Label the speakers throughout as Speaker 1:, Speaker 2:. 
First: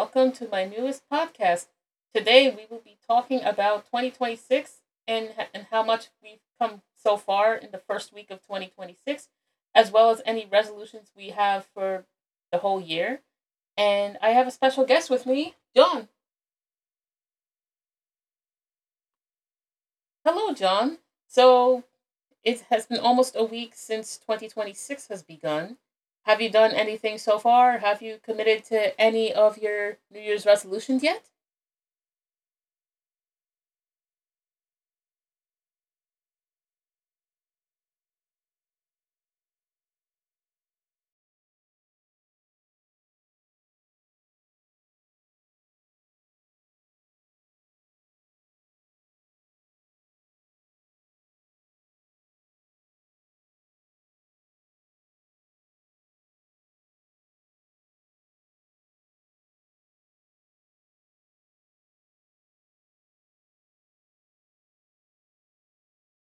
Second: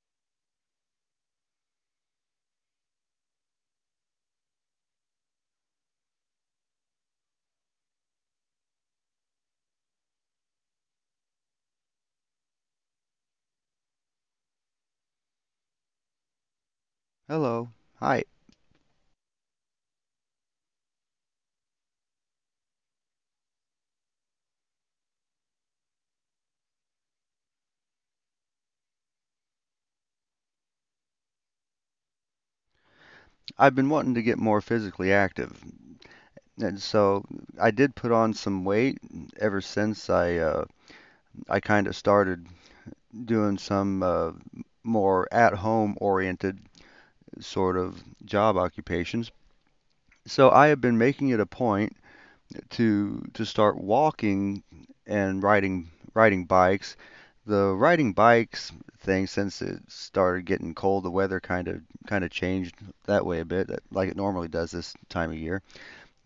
Speaker 1: welcome to my newest podcast. Today, we will be talking about 2026 and how much we've come so far in the first week of 2026, as well as any resolutions we have for the whole year. And I have a special guest with me, John.
Speaker 2: Hello. Hi.
Speaker 1: Hello, John. So, it has been almost a week since 2026 has begun. Have you done anything so far? Have you committed to any of your New Year's resolutions yet?
Speaker 2: I've been wanting to get more physically active, and so I did put on some weight ever since I kind of started doing some more at-home oriented sort of job occupations. So I have been making it a point to start walking and riding bikes. The riding bikes thing, since it started getting cold, the weather kind of changed that way a bit, like it normally does this time of year.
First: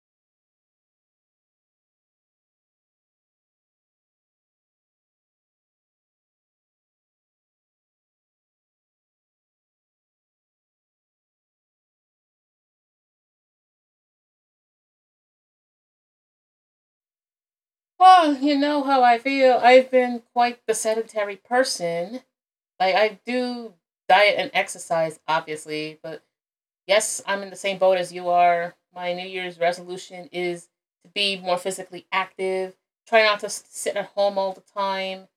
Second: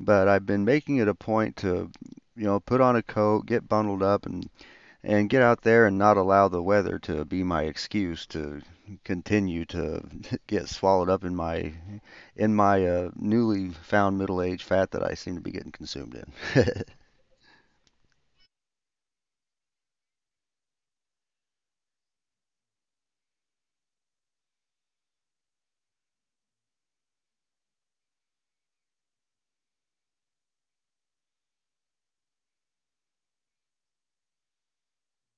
Speaker 2: But I've been making it a point to, you know, put on a coat, get bundled up, and get out there and not allow the weather to be my excuse to continue to get swallowed up in my newly found middle age fat that I seem to be getting consumed in.
Speaker 1: Well, you know how I feel. I've been quite the sedentary person. Like I do diet and exercise, obviously, but yes, I'm in the same boat as you are. My New Year's resolution is to be more physically active. Try not to sit at home all the time.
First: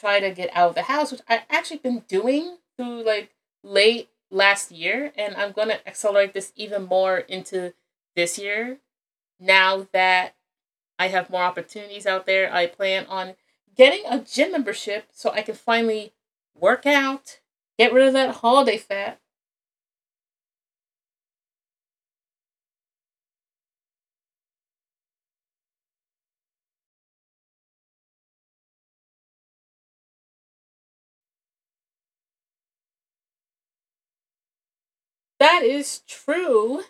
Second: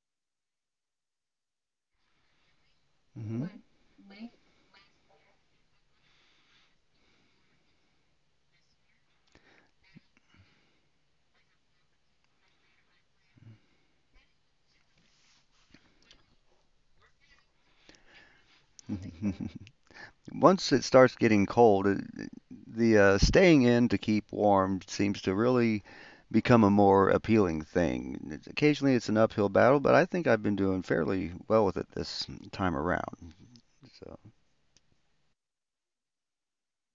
Speaker 1: Try to get out of the house, which I actually been doing through like
Speaker 2: hmm
Speaker 1: late last year, and I'm gonna accelerate this even more into this year now that I have more opportunities out there. I plan on getting a gym membership so I can finally work out, get rid of that holiday fat.
Speaker 2: Once it starts getting cold, it- the staying in to keep warm seems to really become a more appealing thing. Occasionally it's an uphill battle, but I think I've been doing fairly well with it this time around. So,
Speaker 1: That is true.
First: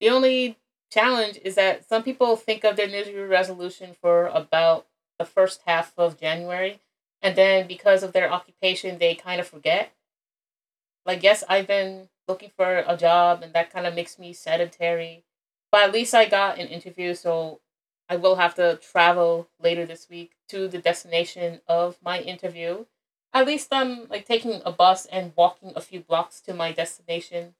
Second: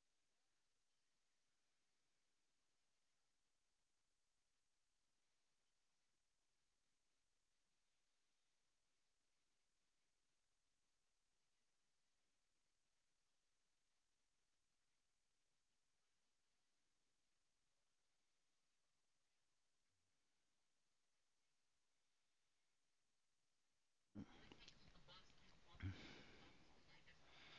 Speaker 1: The only challenge is that some people think of their New Year's resolution for about the first half of January, and then because of their occupation, they kind of forget. Like, yes, I've been looking for a job, and that kind of makes me sedentary. But at least I got an interview, so I will have to travel later this week to the destination of my interview. At least I'm like taking a bus and walking a few blocks to my destination.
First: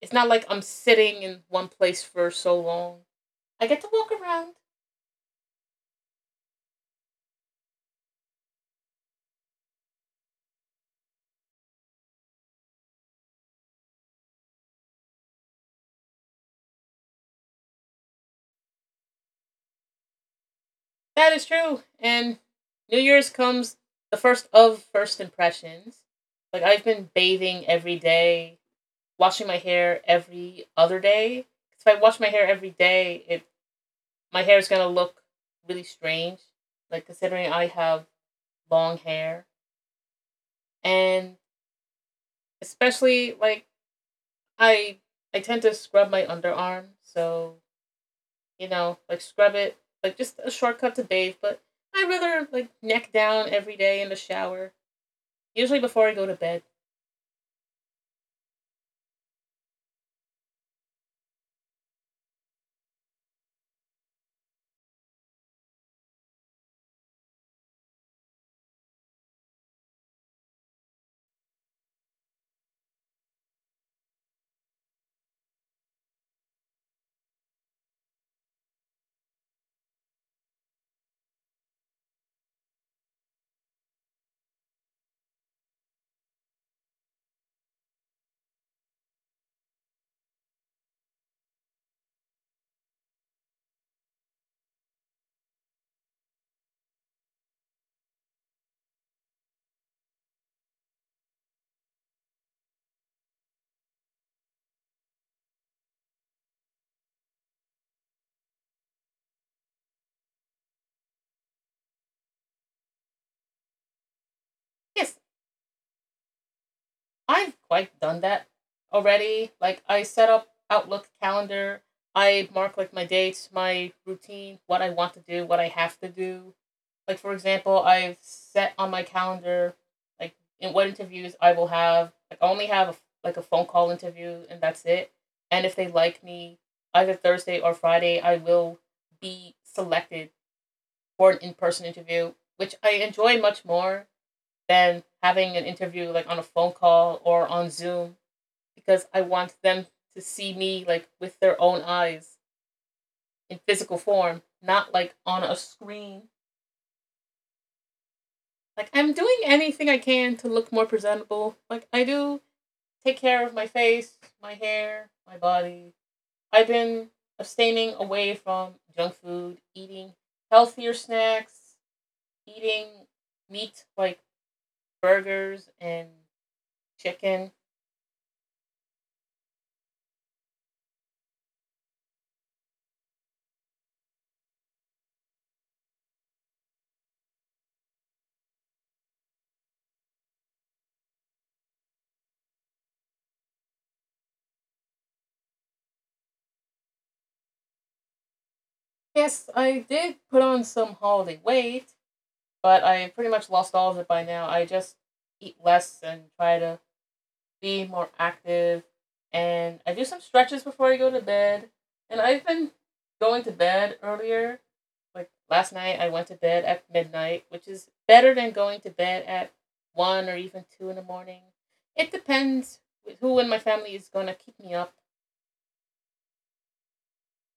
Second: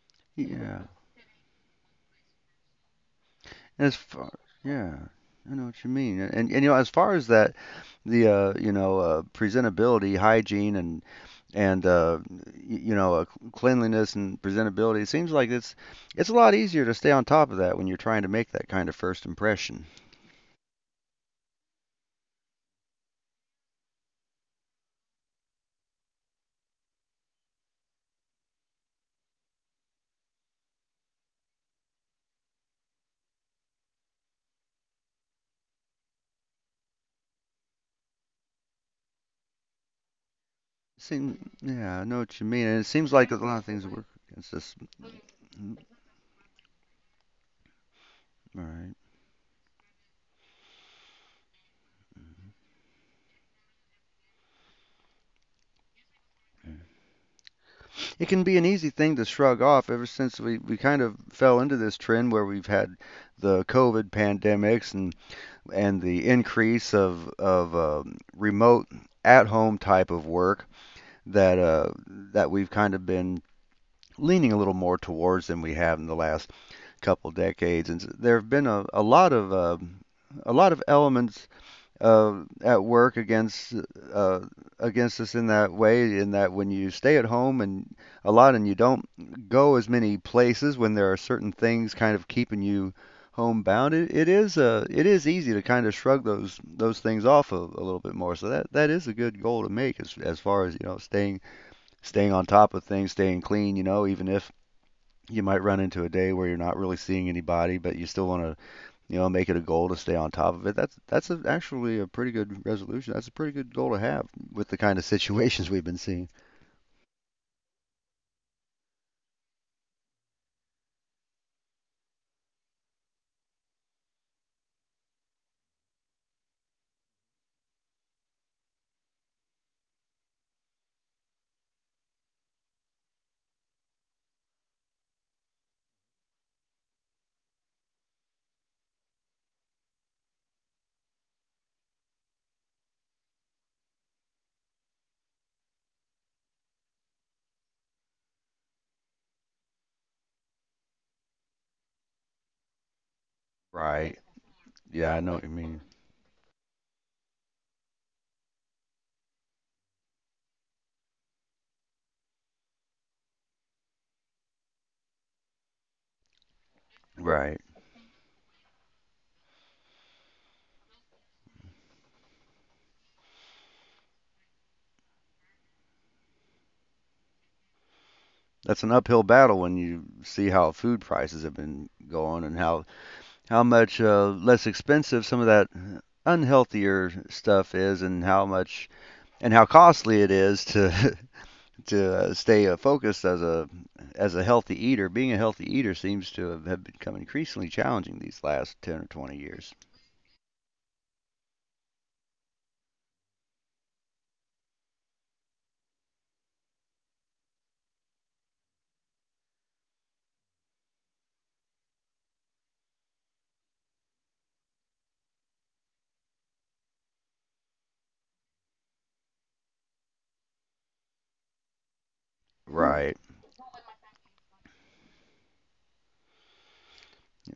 Speaker 1: It's not like I'm
Speaker 2: yeah.
Speaker 1: sitting in one place for so long. I get to
Speaker 2: As
Speaker 1: walk
Speaker 2: far,
Speaker 1: around.
Speaker 2: yeah, I know what you mean, and you know, as far as that, presentability, hygiene, and and uh, y- you know, uh, cleanliness and presentability, it seems like it's a lot easier to stay on top of that when you're trying to make that kind of first impression.
Speaker 1: That is true. And New Year's comes the first of first impressions. Like I've been bathing every day, washing my hair every other day. If I wash my hair every day, it my hair is gonna look really strange. Like considering I have long hair, and
Speaker 2: Yeah, I know what you mean, and it seems like a
Speaker 1: especially
Speaker 2: lot of
Speaker 1: like
Speaker 2: things work against us.
Speaker 1: I I tend
Speaker 2: Mm,
Speaker 1: to scrub my underarm, so
Speaker 2: All
Speaker 1: you
Speaker 2: right.
Speaker 1: know, like scrub it like just a shortcut to bathe. But I would rather like neck down every day in the shower, usually before I go to bed.
Speaker 2: Yeah. It can be an easy thing to shrug off ever since we kind of fell into this trend where we've had the COVID pandemics and the increase of remote at-home type of work that uh, that we've kind of been leaning a little more towards than we have in the last couple decades. And there have been a lot of a lot of elements at work against uh, against us in that way, in that when you stay at home and a lot and you don't go as many places when there are certain things kind of keeping you homebound, it is easy to kind of shrug those things off a little bit more. So that is a good goal to make as far as you know staying on top of things, staying clean. You know, even if you might run into a day where you're not really seeing anybody, but you still want to you know, make it a goal to stay on top of it. Actually a pretty good resolution. That's a pretty good goal to have with the kind of
Speaker 1: Yes,
Speaker 2: situations we've been seeing.
Speaker 1: I've quite done that already. Like I set up Outlook calendar. I mark like my dates, my routine, what I want to do, what I have to do. Like for example, I've set on my calendar like in what interviews I will have. Like I only have like a phone call interview, and that's it. And if they like me, either Thursday or Friday, I will be selected for an in-person interview, which I enjoy much more than having an interview like on a phone call or on Zoom, because I want them to see me like with their own eyes in physical
Speaker 2: Right.
Speaker 1: form, not like
Speaker 2: Yeah, I know
Speaker 1: on
Speaker 2: what you
Speaker 1: a
Speaker 2: mean.
Speaker 1: screen. Like I'm doing anything I can to look more presentable. Like I do take care of my face, my hair, my body. I've been
Speaker 2: Right.
Speaker 1: abstaining away from junk food, eating healthier snacks, eating meat like burgers and chicken.
Speaker 2: That's an uphill battle when you see how food prices have been going and how much less expensive some of that unhealthier stuff is and how much and how costly it is to to stay focused as a healthy eater, being a healthy eater seems to have become increasingly challenging these last 10 or 20
Speaker 1: Yes,
Speaker 2: years.
Speaker 1: I did put on some holiday weight, but I pretty much lost all of it by now. I just eat less and try to be more active, and I do some stretches before I go to bed. And I've been going to bed earlier. Like last night, I went to bed at midnight, which is better than going to bed at one or even two in the morning. It depends
Speaker 2: Right.
Speaker 1: who in my family is gonna keep me up.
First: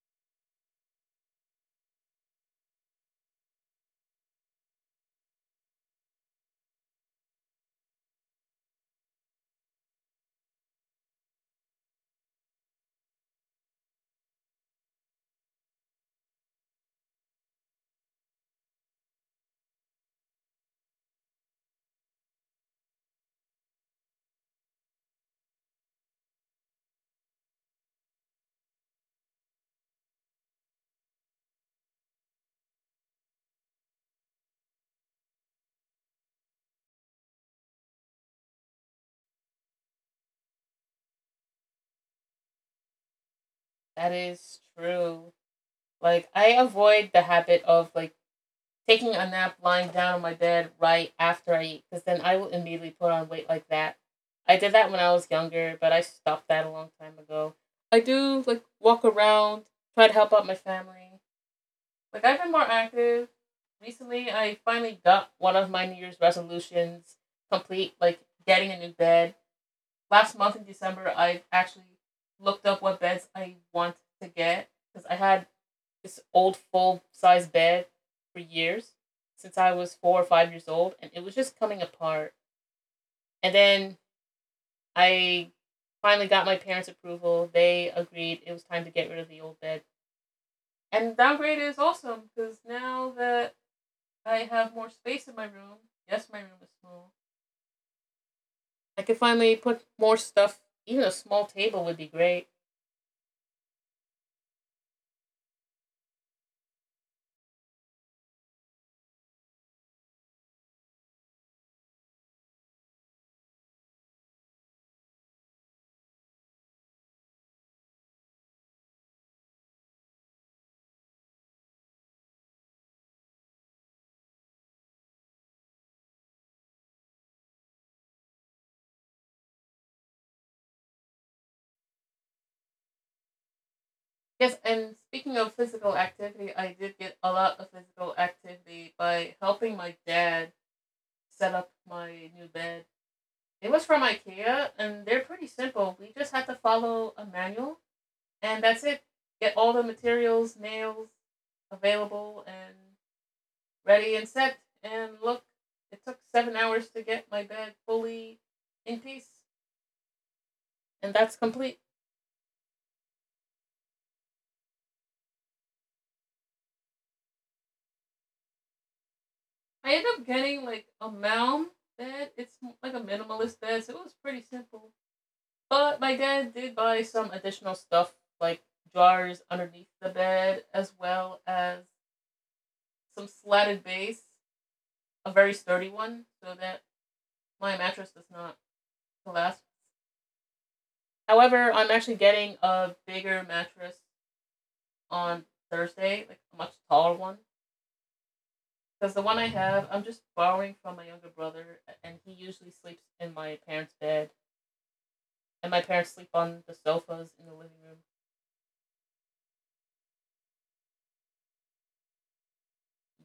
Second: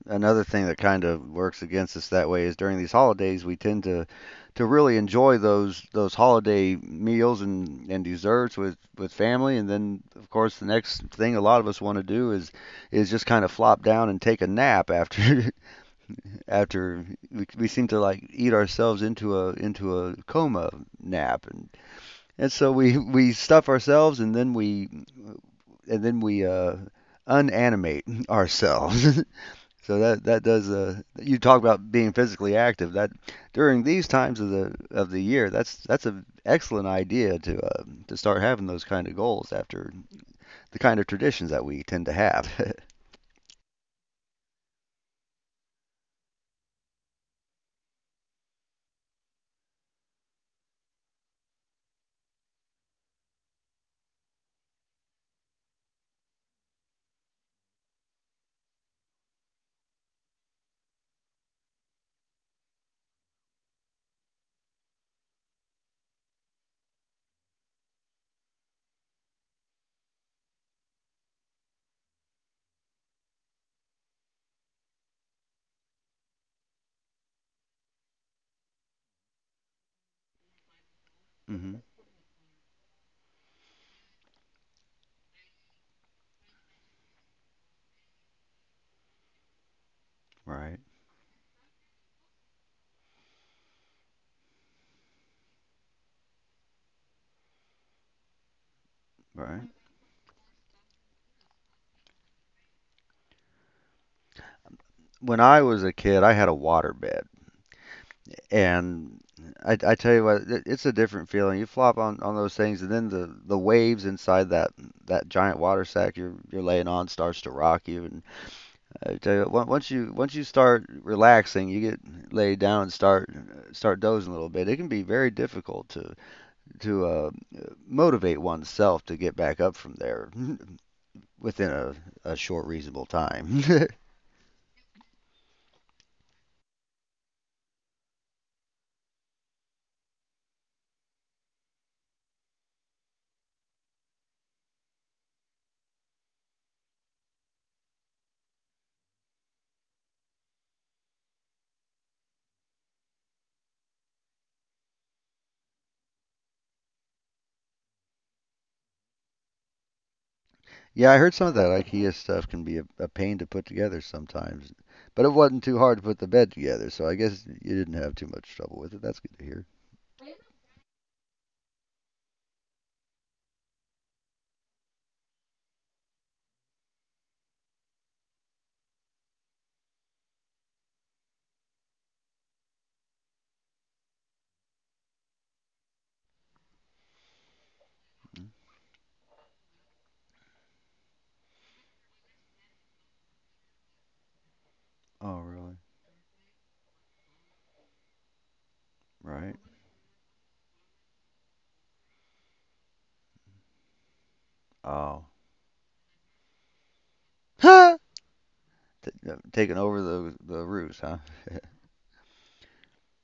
Speaker 2: Another thing that kind of works against us that way is during these holidays we tend to really enjoy those holiday meals and desserts with family, and then of course the next thing a lot of us want to do is just kind of flop down and take a nap after after we seem to like eat ourselves into a coma nap. And so we stuff ourselves and then we unanimate ourselves. So that that does you talk about being physically active. That during these times of the year, that's an excellent idea to start having those kind of goals after the kind of traditions that we tend to have.
Speaker 1: That is true. Like I avoid the habit of like taking a nap, lying down on my bed right after I eat, because then I will immediately put on weight like that. I did that when I was younger, but I stopped that a long time ago. I do like walk around, try to help out my family. Like I've been more active. Recently, I finally got one of my New Year's resolutions complete, like getting a new bed. Last month in December, I actually looked up what beds I want to get because I had this old full size bed for years since I was 4 or 5 years old, and it was just coming
Speaker 2: hmm
Speaker 1: apart. And then I finally got my parents' approval. They agreed it was time to get rid of the old bed.
Speaker 2: Right,
Speaker 1: And downgrade is awesome because now that I have more space in my room, yes, my room is small, I can finally
Speaker 2: right.
Speaker 1: put more stuff. Even a small table would be great.
Speaker 2: When I was a kid, I had a waterbed. And I tell you what, it's a different feeling. You flop on those things, and then the waves inside that giant water sack you're laying on starts to rock you. And I tell you, once you start relaxing, you get laid down and start dozing a little bit. It can be very difficult to to uh, motivate oneself to get back up from there within a short, reasonable time.
Speaker 1: Yes, and speaking of physical activity, I did get a lot of physical activity by helping my dad set up my new bed. It was from IKEA, and they're pretty simple. We just had to follow a manual, and that's it. Get all the materials, nails available, and ready and set. And look, it took 7 hours to get my bed fully in piece,
Speaker 2: Yeah,
Speaker 1: and
Speaker 2: I heard
Speaker 1: that's
Speaker 2: some of that
Speaker 1: complete.
Speaker 2: IKEA stuff can be a pain to put together sometimes, but it wasn't too hard to put the bed together, so I guess you didn't have too much trouble with it. That's good to hear.
Speaker 1: I ended up getting like a mound bed. It's like a minimalist bed, so it was pretty simple. But my dad did buy some additional stuff, like jars underneath the bed, as well as some slatted base, a very sturdy one, so that my mattress does not collapse. However, I'm actually getting a bigger mattress
Speaker 2: Oh,
Speaker 1: on
Speaker 2: really?
Speaker 1: Thursday, like a much taller one. Because the one I
Speaker 2: Right?
Speaker 1: have, I'm just borrowing from my younger brother, and he usually sleeps in my parents' bed.
Speaker 2: Oh.
Speaker 1: And my parents sleep on the sofas in the
Speaker 2: T-
Speaker 1: living room.
Speaker 2: Taking over the roost, huh?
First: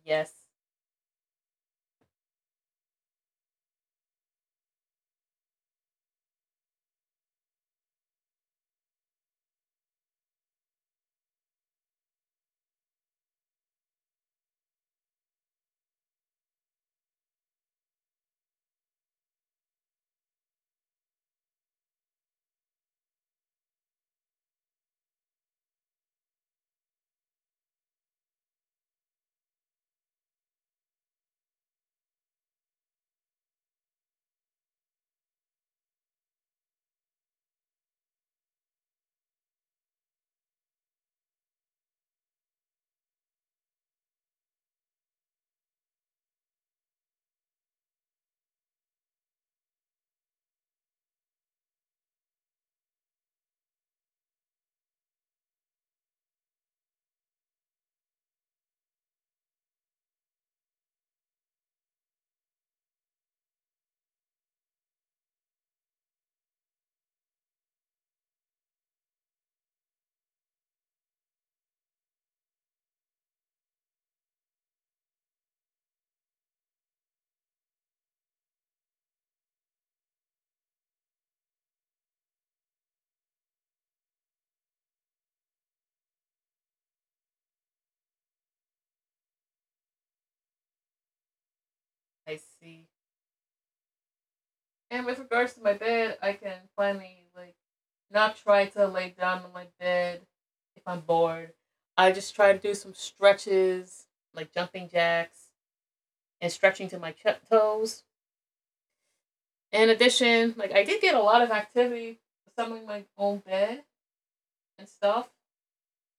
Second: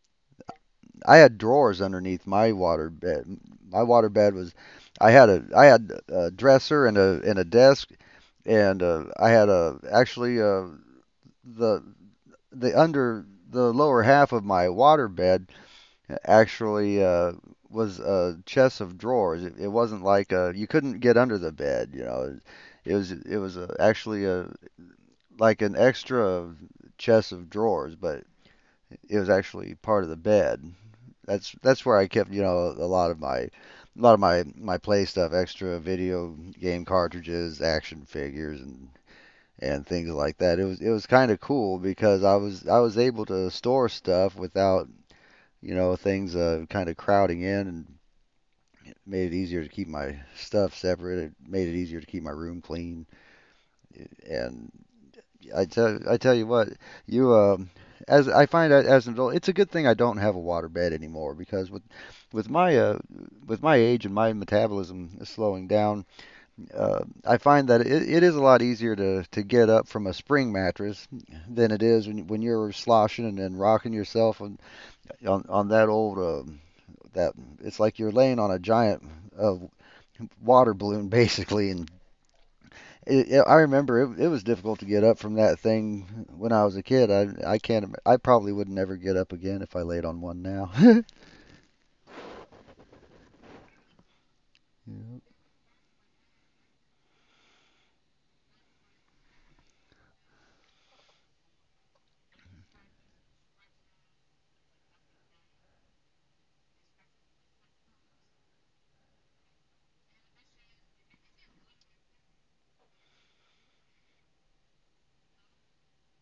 Speaker 1: Yes,
Speaker 2: I had drawers underneath my water bed. My water bed was, I had a dresser and a desk and I had a actually the under the lower half of my water bed actually was a chest of drawers. It wasn't like you couldn't get under the bed, you know. It was actually a like an extra chest of drawers, but it was actually part of the bed. That's where I kept, you know, a lot of my a lot of my play stuff, extra video game cartridges, action figures, and things like that. It was kind of cool because I was able to store stuff without you know things kind of crowding in, and made it easier to keep my stuff separate. It made it easier to keep my room clean. And I tell you what, you as I find out as an adult, it's a good thing I don't have a water bed anymore, because with with my uh, with my age and my metabolism is slowing down, I find that it is a lot easier to get up from a spring mattress than it is when you're sloshing and rocking yourself on on that old that it's like you're laying on a giant uh, water balloon basically, and I remember it was difficult to get up from that thing when I was a kid. I can't. I probably would never get up again if I laid on one now.
Speaker 1: I see. And with
Speaker 2: Yep.
Speaker 1: regards to my bed, I can finally, like, not try to lay down on my bed if I'm bored. I just try to do some stretches, like jumping jacks and stretching to my toes. In addition, like I did get a lot of activity assembling my own bed and stuff.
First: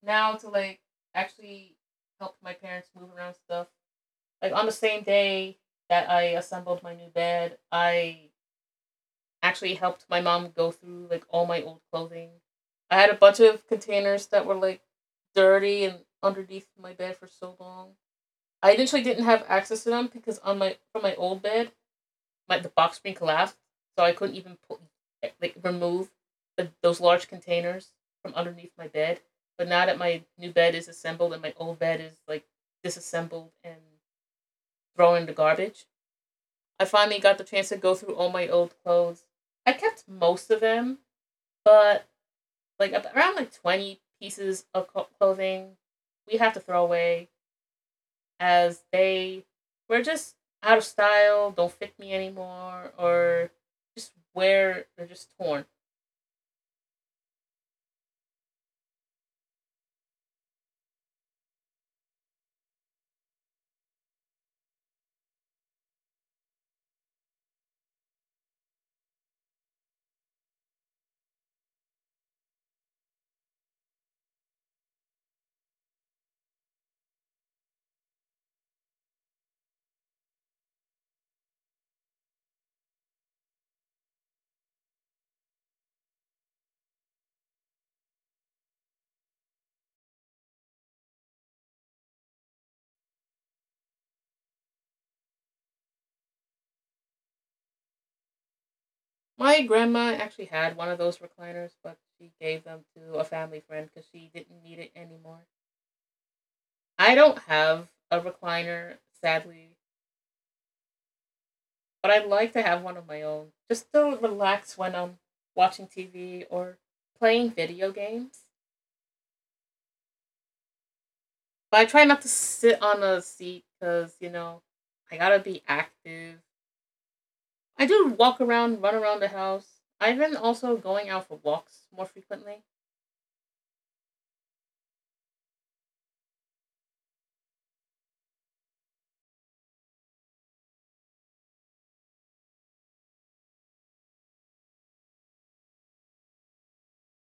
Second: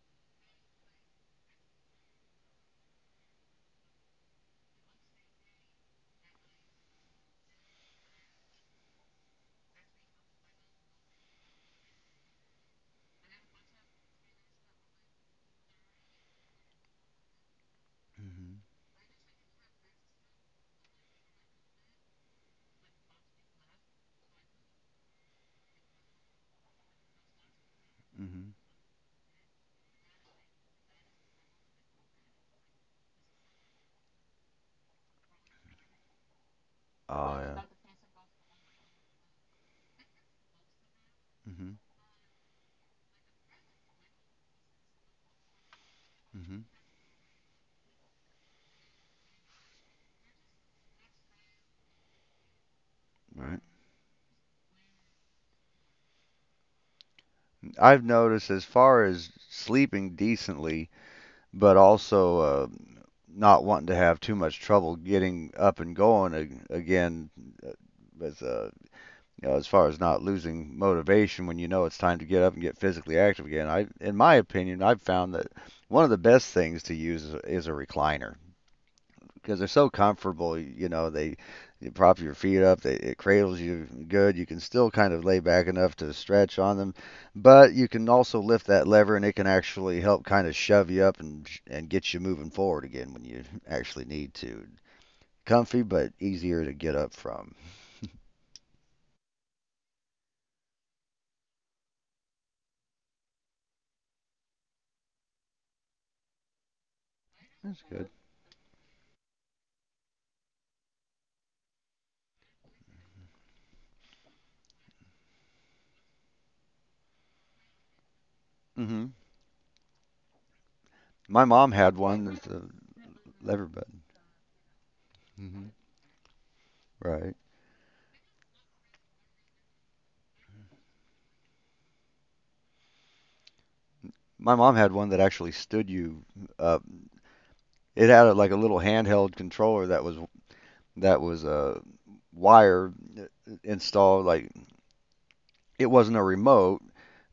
Speaker 1: Now to like actually help my parents move around stuff. Like on the same day that I assembled my new bed, I actually helped my mom go through like all my old clothing. I had a bunch of containers that were like dirty and underneath my bed for so long.
Speaker 2: Mhm.
Speaker 1: I initially didn't have access to them because on my from my old bed, my the box spring collapsed, so I couldn't even pull, like remove those large containers from
Speaker 2: Mhm.
Speaker 1: underneath my bed. But now that my new bed is assembled and my old bed is like disassembled and thrown in the garbage, I finally
Speaker 2: Oh
Speaker 1: got the
Speaker 2: yeah.
Speaker 1: chance to go through all my old clothes. I kept most of them,
Speaker 2: Mhm.
Speaker 1: but like around like 20 pieces of clothing we have to
Speaker 2: Mhm.
Speaker 1: throw away as they were just out of style, don't fit me anymore, or
Speaker 2: Right.
Speaker 1: just wear they're just torn.
Speaker 2: I've noticed as far as sleeping decently, but also not wanting to have too much trouble getting up and again. uh, With you know, as far as not losing motivation when you know it's time to get up and get physically active again. I, in my opinion, I've found that one of the best things to use is a recliner because they're so comfortable. You know, they you prop your feet up, it cradles you good. You can still kind of lay back enough to stretch on them, but you can also lift that lever and it can actually help kind of shove you up and get you moving forward again when you actually need to. Comfy but easier to get up from.
Speaker 1: My grandma actually had one of those recliners, but she gave them to a family friend because she didn't need it anymore. I don't
Speaker 2: That's
Speaker 1: have
Speaker 2: good.
Speaker 1: a recliner, sadly, but I'd like to have one of my own just to relax when I'm watching TV or playing video games.
Speaker 2: Mm hmm My mom
Speaker 1: But I
Speaker 2: had
Speaker 1: try not
Speaker 2: one.
Speaker 1: to
Speaker 2: That's a
Speaker 1: sit on a
Speaker 2: lever
Speaker 1: seat
Speaker 2: button,
Speaker 1: because, you know, I gotta be active.
Speaker 2: right?
Speaker 1: I do walk around, run around the house. I've been also going out for walks more frequently.
Speaker 2: My mom had one that actually stood you up. It had a, like a little handheld controller that was a wire installed. Like it wasn't a remote,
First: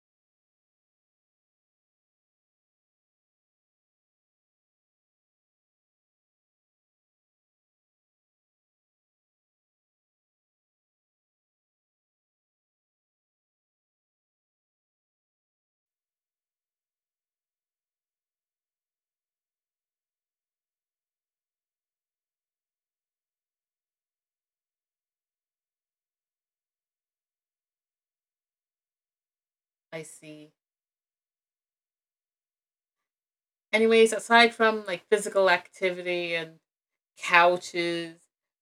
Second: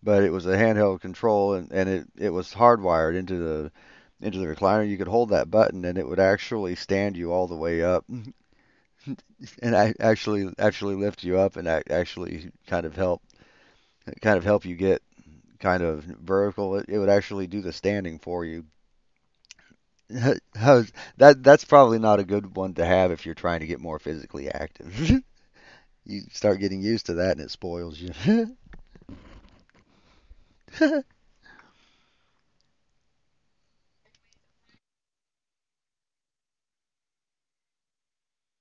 Speaker 2: but it was a handheld control, and, it was hardwired into the recliner. You could hold that button, and it would actually stand you all the way up, and I actually actually lift you up, and I actually kind of help you get kind of vertical, it would actually do the standing for you. That's probably not a good one to have if you're trying to get more physically active. You start getting used to that and it spoils you.
Speaker 1: I see. Anyways, aside from like physical activity and couches,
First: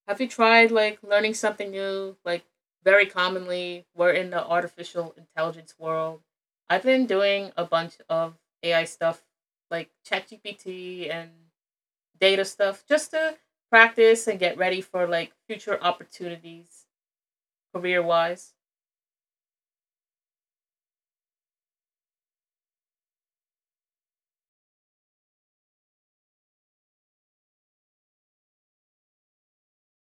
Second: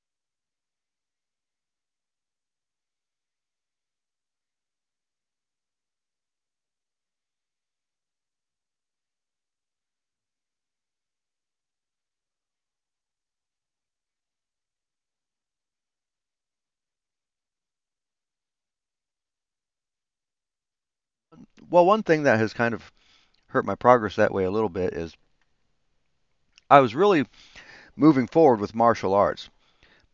Speaker 1: have you tried like learning something new? Like, very commonly, we're in the artificial intelligence world. I've been doing a bunch of AI stuff like ChatGPT and data stuff just to practice and get ready for like future opportunities career wise.
Speaker 2: Well, one thing that has kind of hurt my progress that way a little bit is I was really moving forward with martial arts.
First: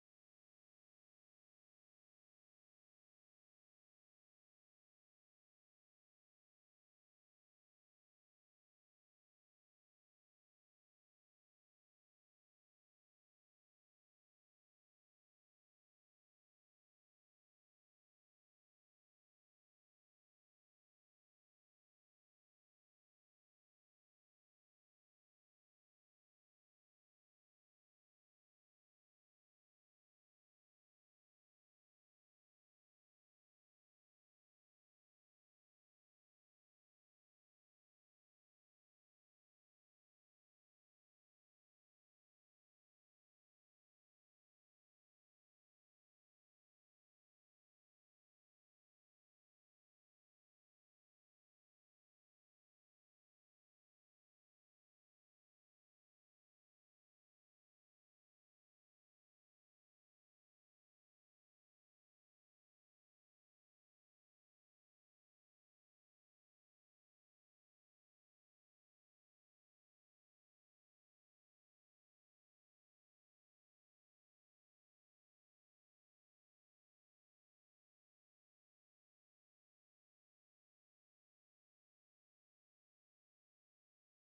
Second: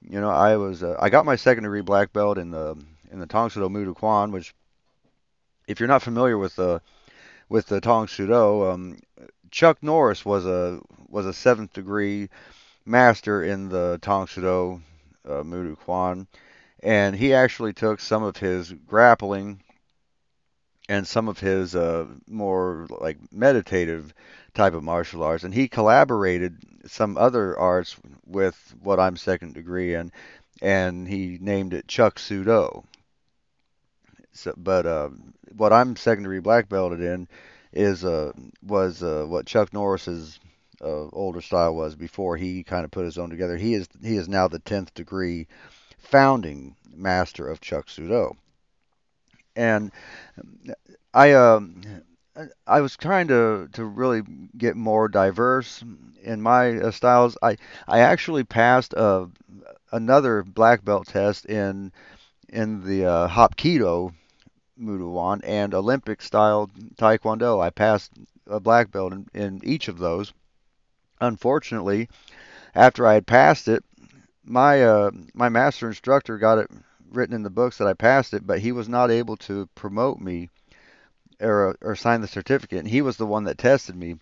Speaker 2: You know, I got my second degree black belt in the Tong Sudo Muay Thai Kwan, which if you're not familiar with the Tong Sudo, Chuck Norris was a seventh degree master in the Tongsudo Mudu Kwan, and he actually took some of his grappling and some of his more like meditative type of martial arts, and he collaborated some other arts with what I'm second degree in, and he named it Chuck Do. So but what I'm secondary black belted in is was what Chuck Norris's older style was before he kind of put his own together. He is now the 10th degree founding master of Chuck Sudo, and I um. I was trying to really get more diverse in my styles. I actually passed another black belt test in in the Hopkido, Muay Thai, and Olympic style Taekwondo. I passed a black belt in each of those. Unfortunately, after I had passed it, my master instructor got it written in the books that I passed it, but he was not able to promote me or sign the certificate. And he was the one that tested me,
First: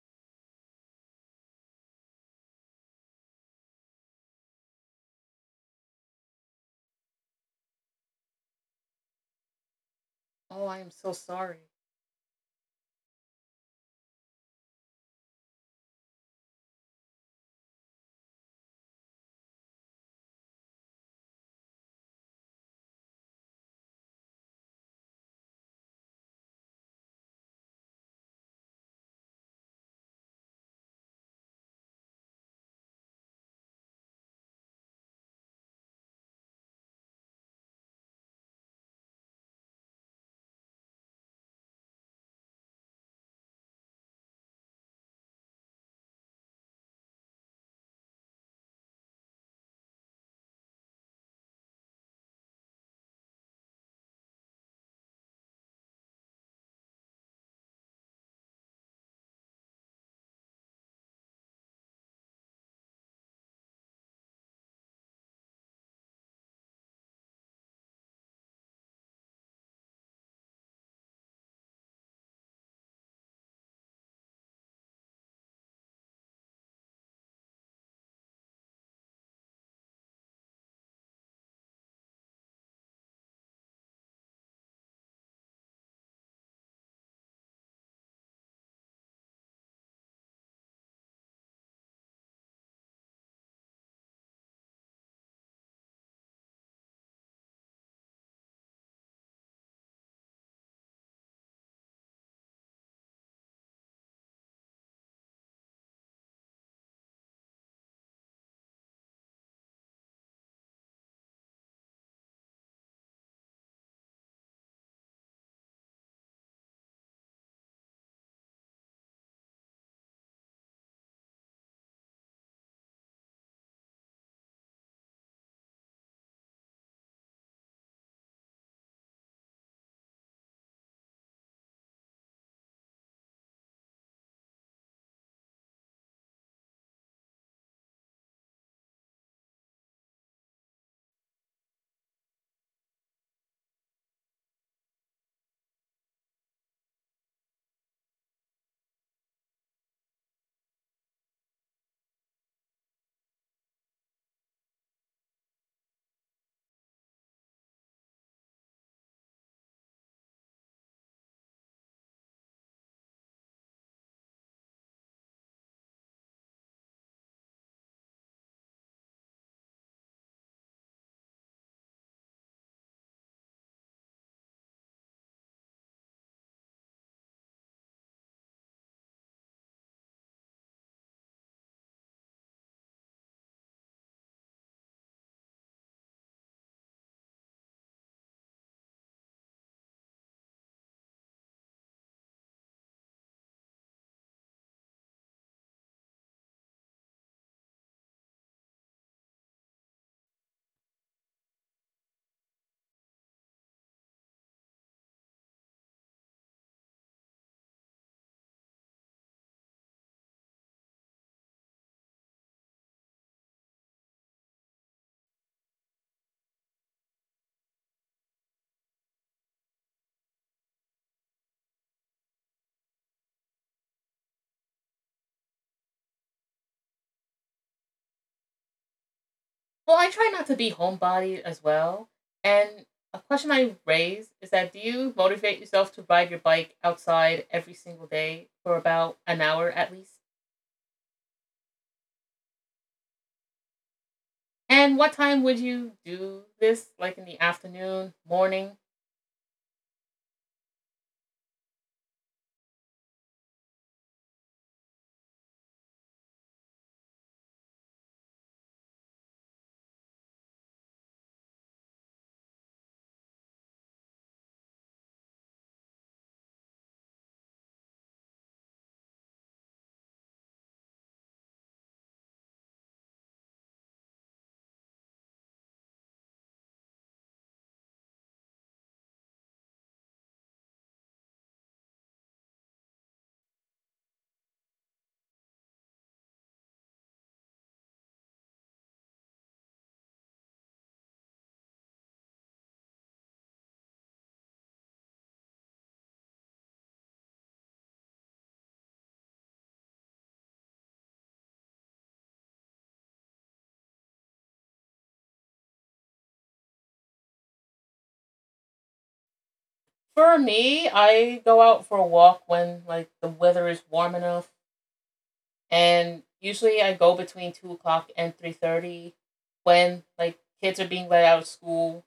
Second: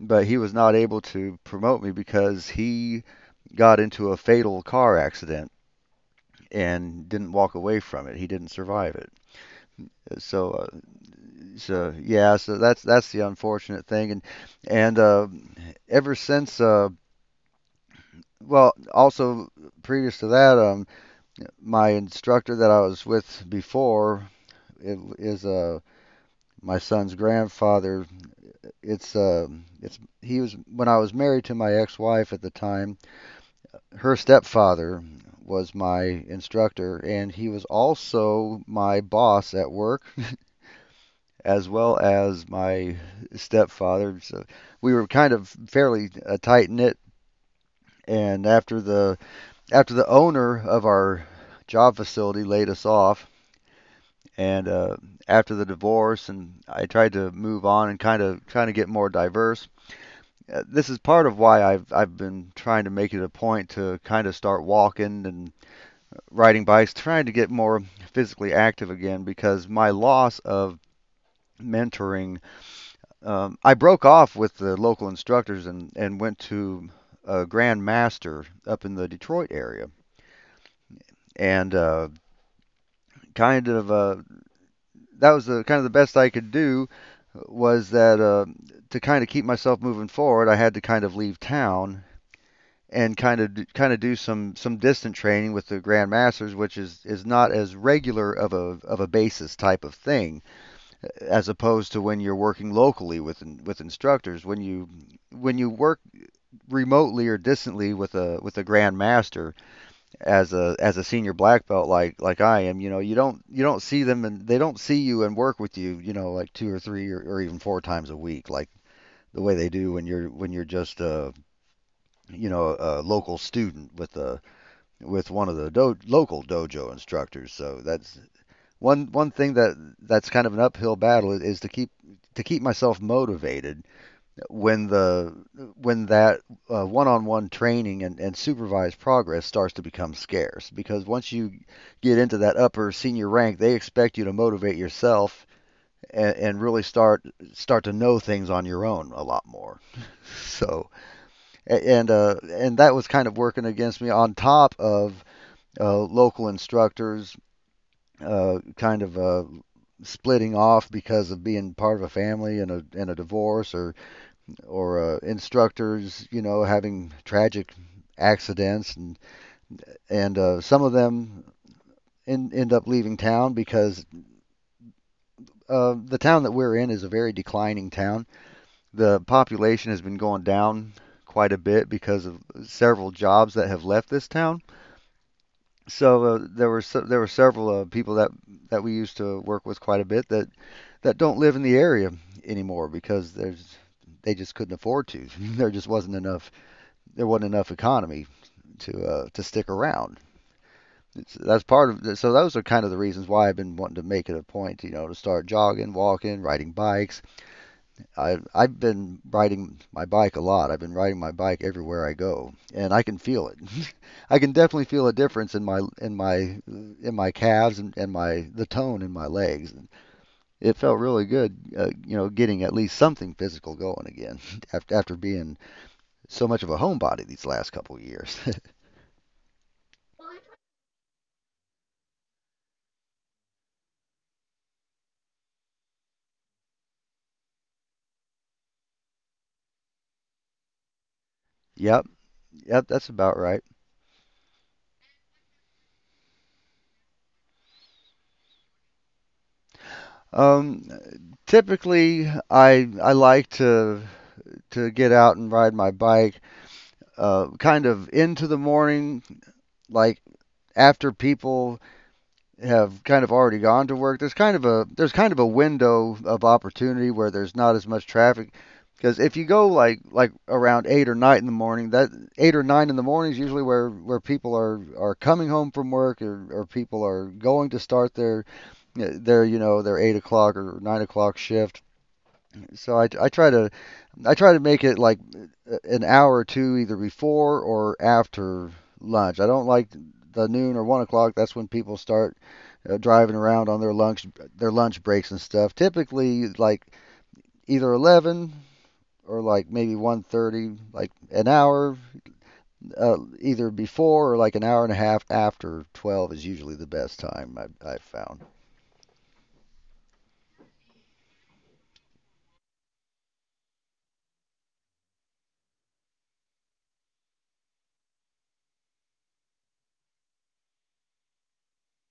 Speaker 2: but he was not able to promote me because he got into a fatal car accident and didn't walk away from it. He didn't survive it. So
Speaker 1: Oh,
Speaker 2: uh,
Speaker 1: I am so sorry.
Speaker 2: So yeah, so that's the unfortunate thing, and ever since well, also previous to that, my instructor that I was with before it is my son's grandfather. It's uh it's he was, when I was married to my ex-wife at the time, her stepfather was my instructor, and he was also my boss at work, as well as my stepfather. So we were kind of fairly tight knit. And after the owner of our job facility laid us off, and after the divorce, and I tried to move on and kind of trying to get more diverse. This is part of why I've been trying to make it a point to kind of start walking and riding bikes, trying to get more physically active again because my loss of mentoring. I broke off with the local instructors and went to a Grand Master up in the Detroit area. And kind of uh, that was the kind of the best I could do, was that to kind of keep myself moving forward, I had to kind of leave town and kind of do some distant training with the Grand Masters, which is not as regular of a basis type of thing, as opposed to when you're working locally with instructors. When you work remotely or distantly with a grandmaster, as a senior black belt like I am, you know, you don't see them and they don't see you and work with you, you know, like two or three or even four times a week, like the way they do when you're just a, you know, a local student with one of the local dojo instructors. So that's one thing that's kind of an uphill battle, is to keep myself motivated when the when that one-on-one training and supervised progress starts to become scarce, because once you get into that upper senior rank, they expect you to motivate yourself, and really start to know things on your own a lot more. So and and that was kind of working against me on top of local instructors uh, kind of uh, splitting off because of being part of a family and a divorce, or instructors, you know, having tragic accidents, and and some of them end up leaving town because the town that we're in is a very declining town. The population has been going down quite a bit because of several jobs that have left this town. So there there were several people that we used to work with quite a bit that don't live in the area anymore, because there's they just couldn't afford to. There just wasn't enough economy to stick around. It's, that's part of so those are kind of the reasons why I've been wanting to make it a point, you know, to start jogging, walking, riding bikes. I've been riding my bike a lot. I've been riding my bike everywhere I go, and I can feel it. I can definitely feel a difference in my calves, and my the tone in my legs. It felt really good, getting at least something physical going again after being so much of a homebody these last couple of years.
Speaker 1: Well, I try not to be homebody as well. And a question I raise is that do you motivate yourself to ride your bike outside every single day for about an hour at least?
Speaker 2: Yep, yep, that's about right.
Speaker 1: And what time would you do this? Like in the afternoon, morning?
Speaker 2: Um, Typically, I like to get out and ride my bike, kind of into the morning, like after people have kind of already gone to work. There's kind of a window of opportunity where there's not as much traffic. Because if you go like around 8 or 9 in the morning, that 8 or 9 in the morning is usually where people are coming home from work, or people are going to start their, their 8 o'clock or 9 o'clock shift. So I try to make it like an hour or two either before or after lunch. I don't like the noon or 1 o'clock. That's when people start driving around on their lunch, breaks and stuff. Typically, like either 11 or like maybe 1:30, like an hour either before, or like an hour and a half after 12 is usually the best time I've found.
Speaker 1: For me, I go out for a walk when like the weather is warm enough, and usually I go between 2 o'clock and 3:30, when like kids are being let out of school.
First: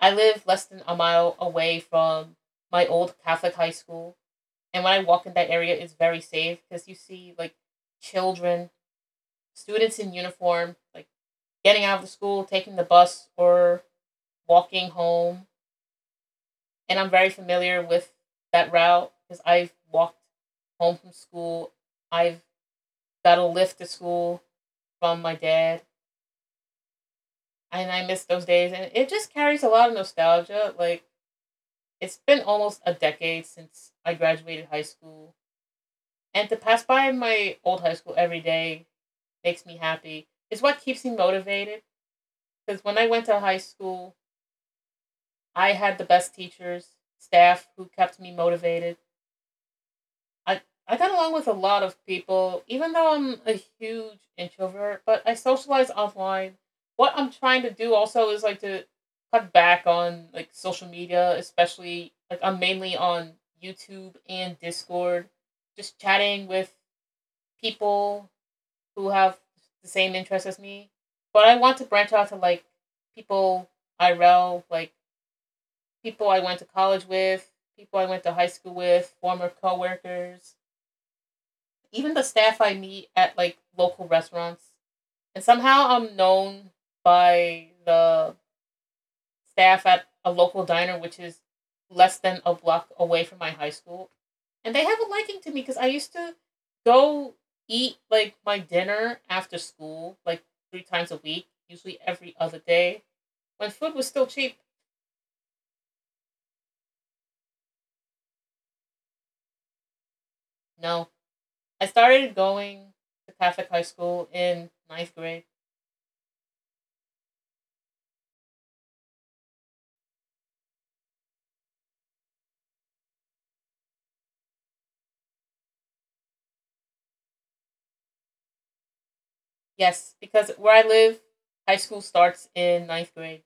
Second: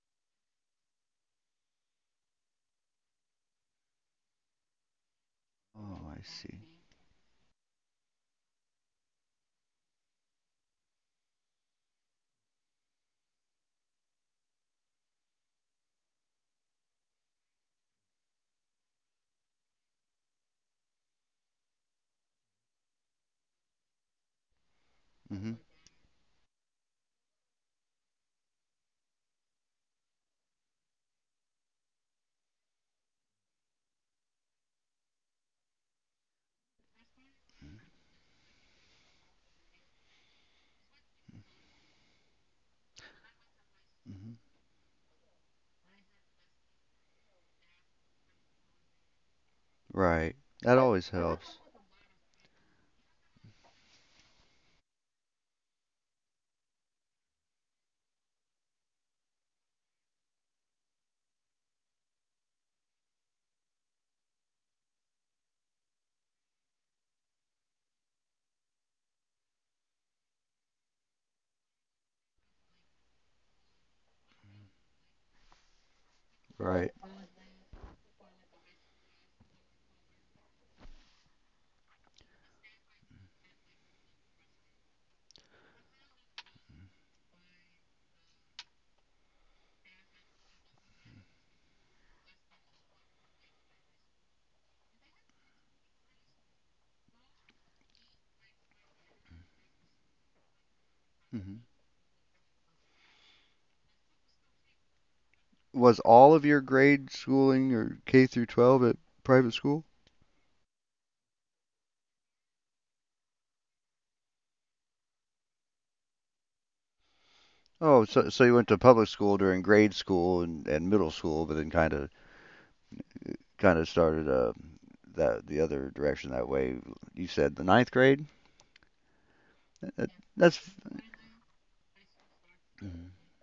Speaker 1: I live less than a mile away from my old Catholic high school, and when I walk in that area, it's
Speaker 2: Oh,
Speaker 1: very
Speaker 2: I
Speaker 1: safe
Speaker 2: see.
Speaker 1: because you see like children, students in uniform, like getting out of the school, taking the bus, or walking home, and I'm very familiar with that route because I've walked home from school. I've got a lift to school from my
Speaker 2: Hmm.
Speaker 1: dad, and I miss those days. And it just carries a lot of nostalgia. Like it's been almost a decade since I graduated high school, and to pass by my old high school every day makes me happy. It's what keeps me motivated. Because when I went to high school,
Speaker 2: Hmm.
Speaker 1: I had the best teachers, staff who kept me motivated.
Speaker 2: Right.
Speaker 1: I
Speaker 2: That
Speaker 1: I
Speaker 2: always
Speaker 1: got along with a
Speaker 2: helps.
Speaker 1: lot of people, even though I'm a huge introvert. But I socialize offline. What I'm trying to do also is like to cut back on like social media, especially like I'm mainly on YouTube and Discord, just chatting with people who have the same interests as me. But I want to branch out to like people IRL, like people I went to
Speaker 2: Right.
Speaker 1: college with, people I went to high school with, former coworkers, even the staff I meet at like local restaurants, and somehow I'm known by the staff at a local diner, which is less than a block away from my high school, and they have a liking to me because I used to go eat like my dinner after school, like three times a week,
Speaker 2: Hmm.
Speaker 1: usually every other day when food was still cheap.
Speaker 2: Was all of your grade schooling, or K through 12, at private school?
Speaker 1: No, I started going to Catholic high school in ninth grade.
Speaker 2: Oh, so you went to public school during grade school and middle school, but then kind of started that the other direction that way. You said the ninth grade. That-
Speaker 1: Yes, because
Speaker 2: That's
Speaker 1: where I live, high school starts in ninth grade.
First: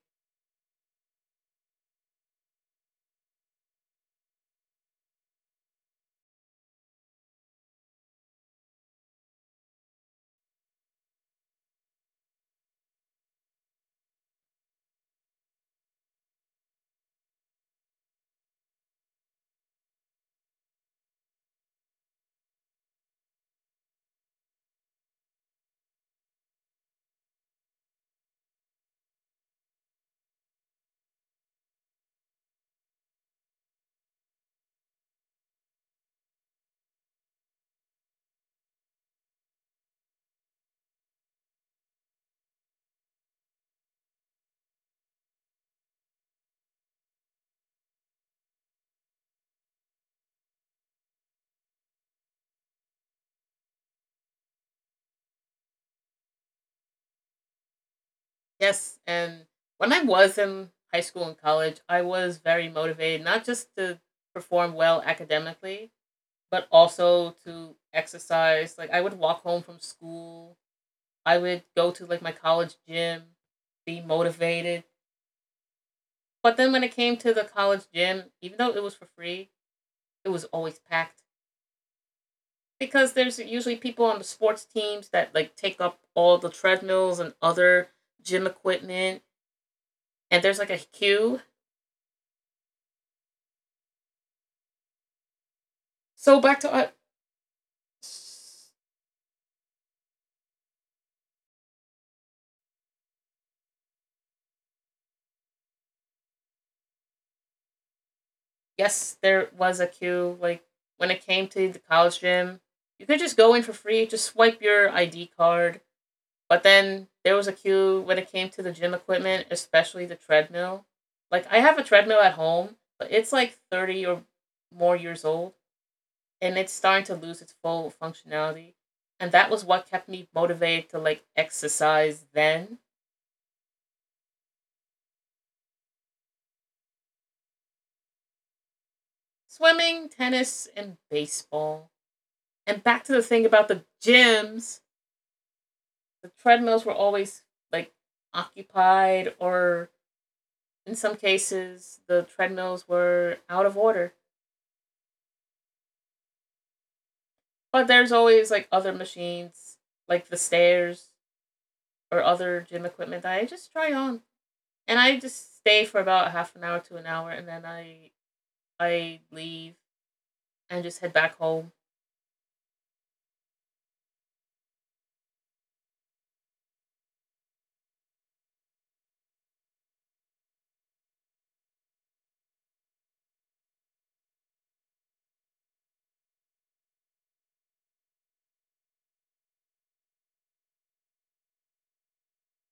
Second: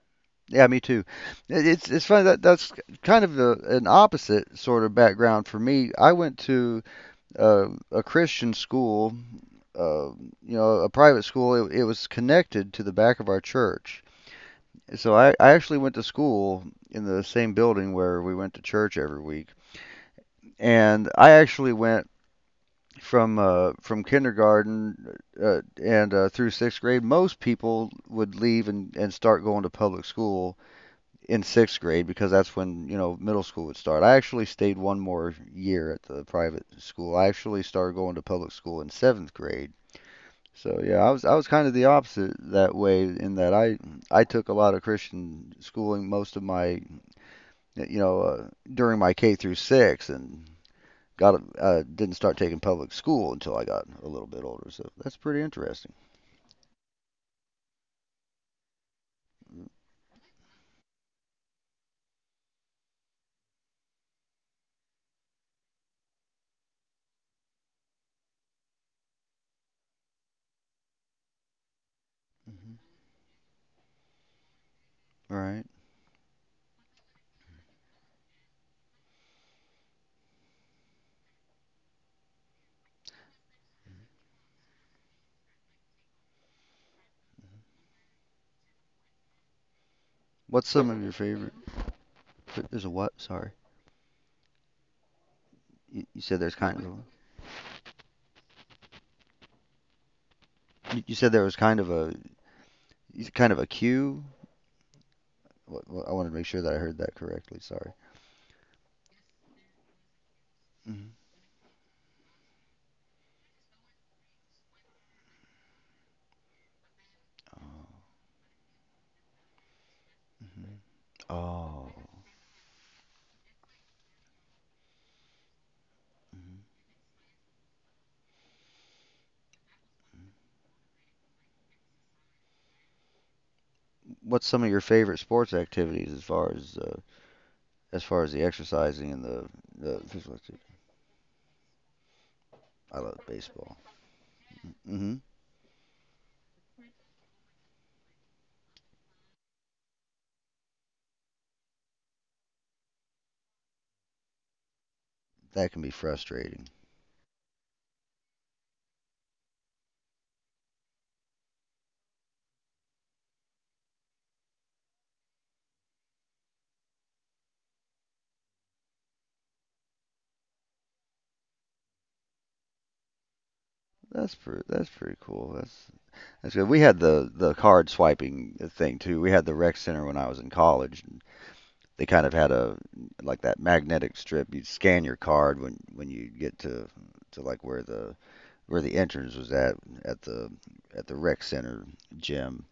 Speaker 2: Yeah, me too. It's funny that's kind of the an opposite sort of background for me. I went to a Christian school, uh, a private school. It was connected to the back of our church. So I actually went to school in the same building where we went to church every week, and I actually went from kindergarten and through sixth grade. Most people would leave and start going to public school in sixth grade, because that's when, middle school would start. I actually stayed one more year at the private school. I actually started going to public school in seventh grade. So yeah, I was kind of the opposite that way, in that I took a lot of Christian schooling most of my, you know, uh, during my K through six, and didn't start taking public school until I got a little bit older. So that's pretty interesting.
Speaker 1: Yes, and when I was in high school and college, I was very motivated not just to perform well academically, but also to exercise. Like I would walk home from school, I would go to like my college
Speaker 2: Mhm.
Speaker 1: gym, be motivated.
Speaker 2: All right.
Speaker 1: But then when it came to the college gym, even though it was for free, it was always packed because there's usually people on the sports teams that like take up all the treadmills and other gym equipment and there's
Speaker 2: What's
Speaker 1: like a
Speaker 2: some of your
Speaker 1: queue.
Speaker 2: favorite? There's a what? Sorry. You said
Speaker 1: So
Speaker 2: there's
Speaker 1: back to
Speaker 2: kind of. You said there was kind of a queue. I wanted to make sure that I heard that correctly. Sorry.
Speaker 1: Yes, there was a queue. Like when
Speaker 2: Hmm.
Speaker 1: it came to the college gym, you could just go in for free, just swipe your ID card. But then there was a
Speaker 2: Oh.
Speaker 1: queue when it came to the gym equipment, especially the
Speaker 2: Mhm.
Speaker 1: treadmill. Like I have a
Speaker 2: Oh.
Speaker 1: treadmill at home, but it's like 30 or more years old
Speaker 2: mhm.
Speaker 1: and it's starting to lose its full functionality. And that was what kept me motivated to like exercise then.
Speaker 2: What's some of your favorite sports activities as far as the exercising and the
Speaker 1: Swimming,
Speaker 2: physical activity?
Speaker 1: tennis, and baseball. And
Speaker 2: I
Speaker 1: back to
Speaker 2: love
Speaker 1: the thing about
Speaker 2: baseball.
Speaker 1: the gyms,
Speaker 2: Hmm.
Speaker 1: the treadmills were always like occupied, or in some cases the treadmills were out of order,
Speaker 2: That can be frustrating.
Speaker 1: but there's always like other machines like the stairs or other gym equipment that I just try on, and I just stay for about half an hour to an hour, and then I leave and just head back home.
Speaker 2: That's pretty cool. That's good. We had the card swiping thing too. We had the rec center when I was in college. And they kind of had a like that magnetic strip. You'd scan your card when you get to like where the, entrance was at the at the rec center gym.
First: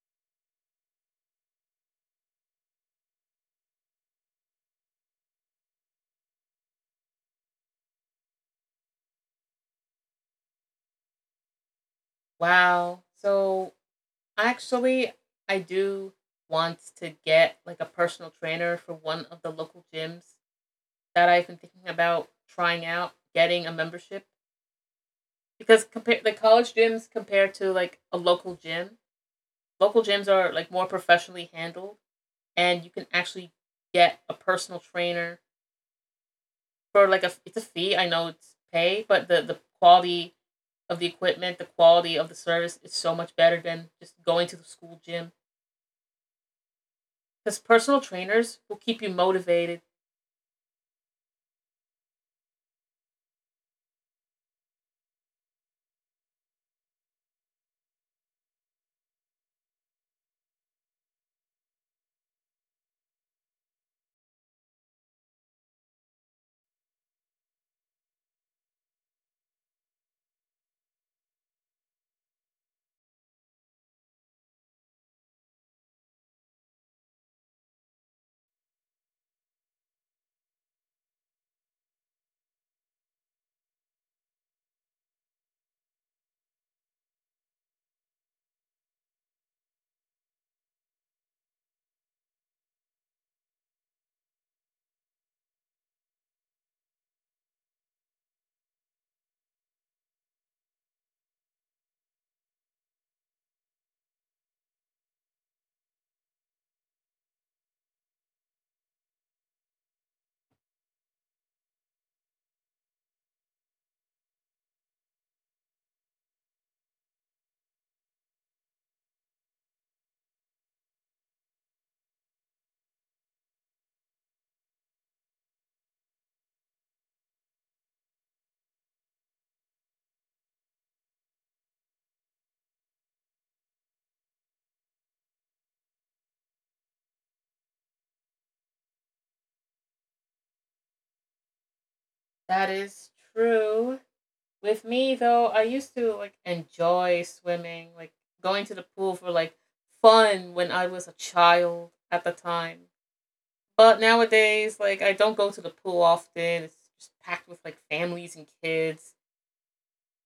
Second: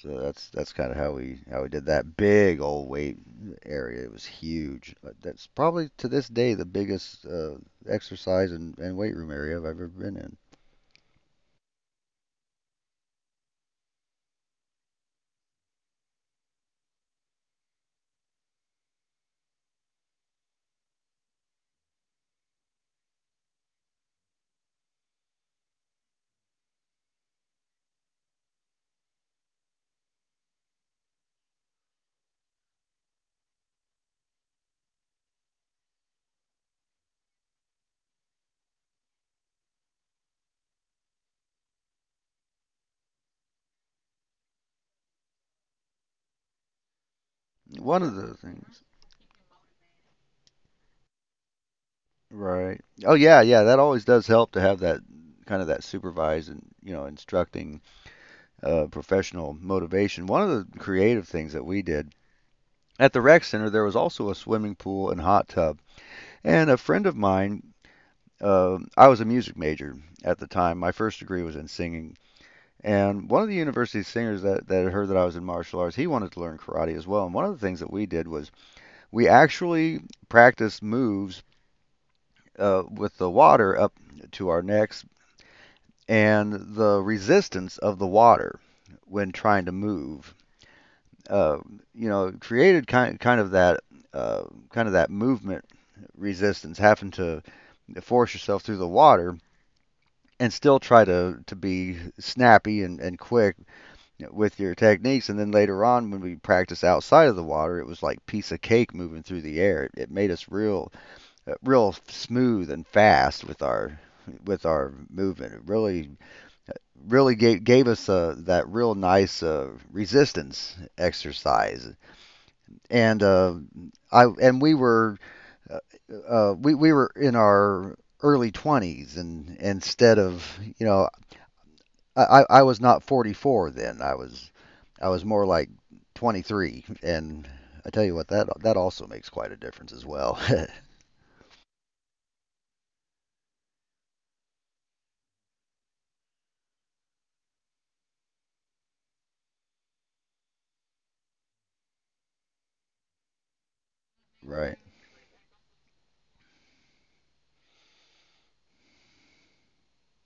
Speaker 2: So that's kind of how we did that big old weight area. It was huge. That's probably to this day the biggest exercise and weight room area I've ever been in.
Speaker 1: Wow, so actually I do want to get like a personal trainer for one of the local gyms that I've been thinking about trying out getting a membership, because compare the college gyms compared to like a local gym, local gyms are like more professionally handled, and you can actually get a personal trainer for like a it's a fee. I know it's pay, but the quality of the equipment, the quality of the service is so much better than just going to the school gym. Because
Speaker 2: One
Speaker 1: personal
Speaker 2: of those
Speaker 1: trainers will
Speaker 2: things,
Speaker 1: keep you motivated.
Speaker 2: right? Oh yeah, yeah. That always does help to have that kind of that supervised and, instructing, professional motivation. One of the creative things that we did at the rec center, there was also a swimming pool and hot tub. And a friend of mine, I was a music major at the time. My first degree was in singing. And one of the university singers that had heard that I was in martial arts, he wanted to learn karate as well. And one of the things that we did was, we actually practiced moves with the water up to our necks, and the resistance of the water when trying to move. Uh, created kind of that, uh, movement resistance, having to force yourself through the water and still try to be snappy and quick with your techniques. And then later on, when we practiced outside of the water, it was like piece of cake moving through the air. It made us real real smooth and fast with our movement. It really gave, gave us that real nice resistance exercise. And I and uh, we were in our early twenties, and instead of, you know, I was not 44 then. I was more like 23. And I tell you what, that also makes quite a difference as well.
Speaker 1: That is true. With me though, I used to like enjoy swimming, like going to the pool for like fun when I was a child at the time. But
Speaker 2: Right.
Speaker 1: nowadays, like I don't go to the pool often. It's just packed with like families and kids.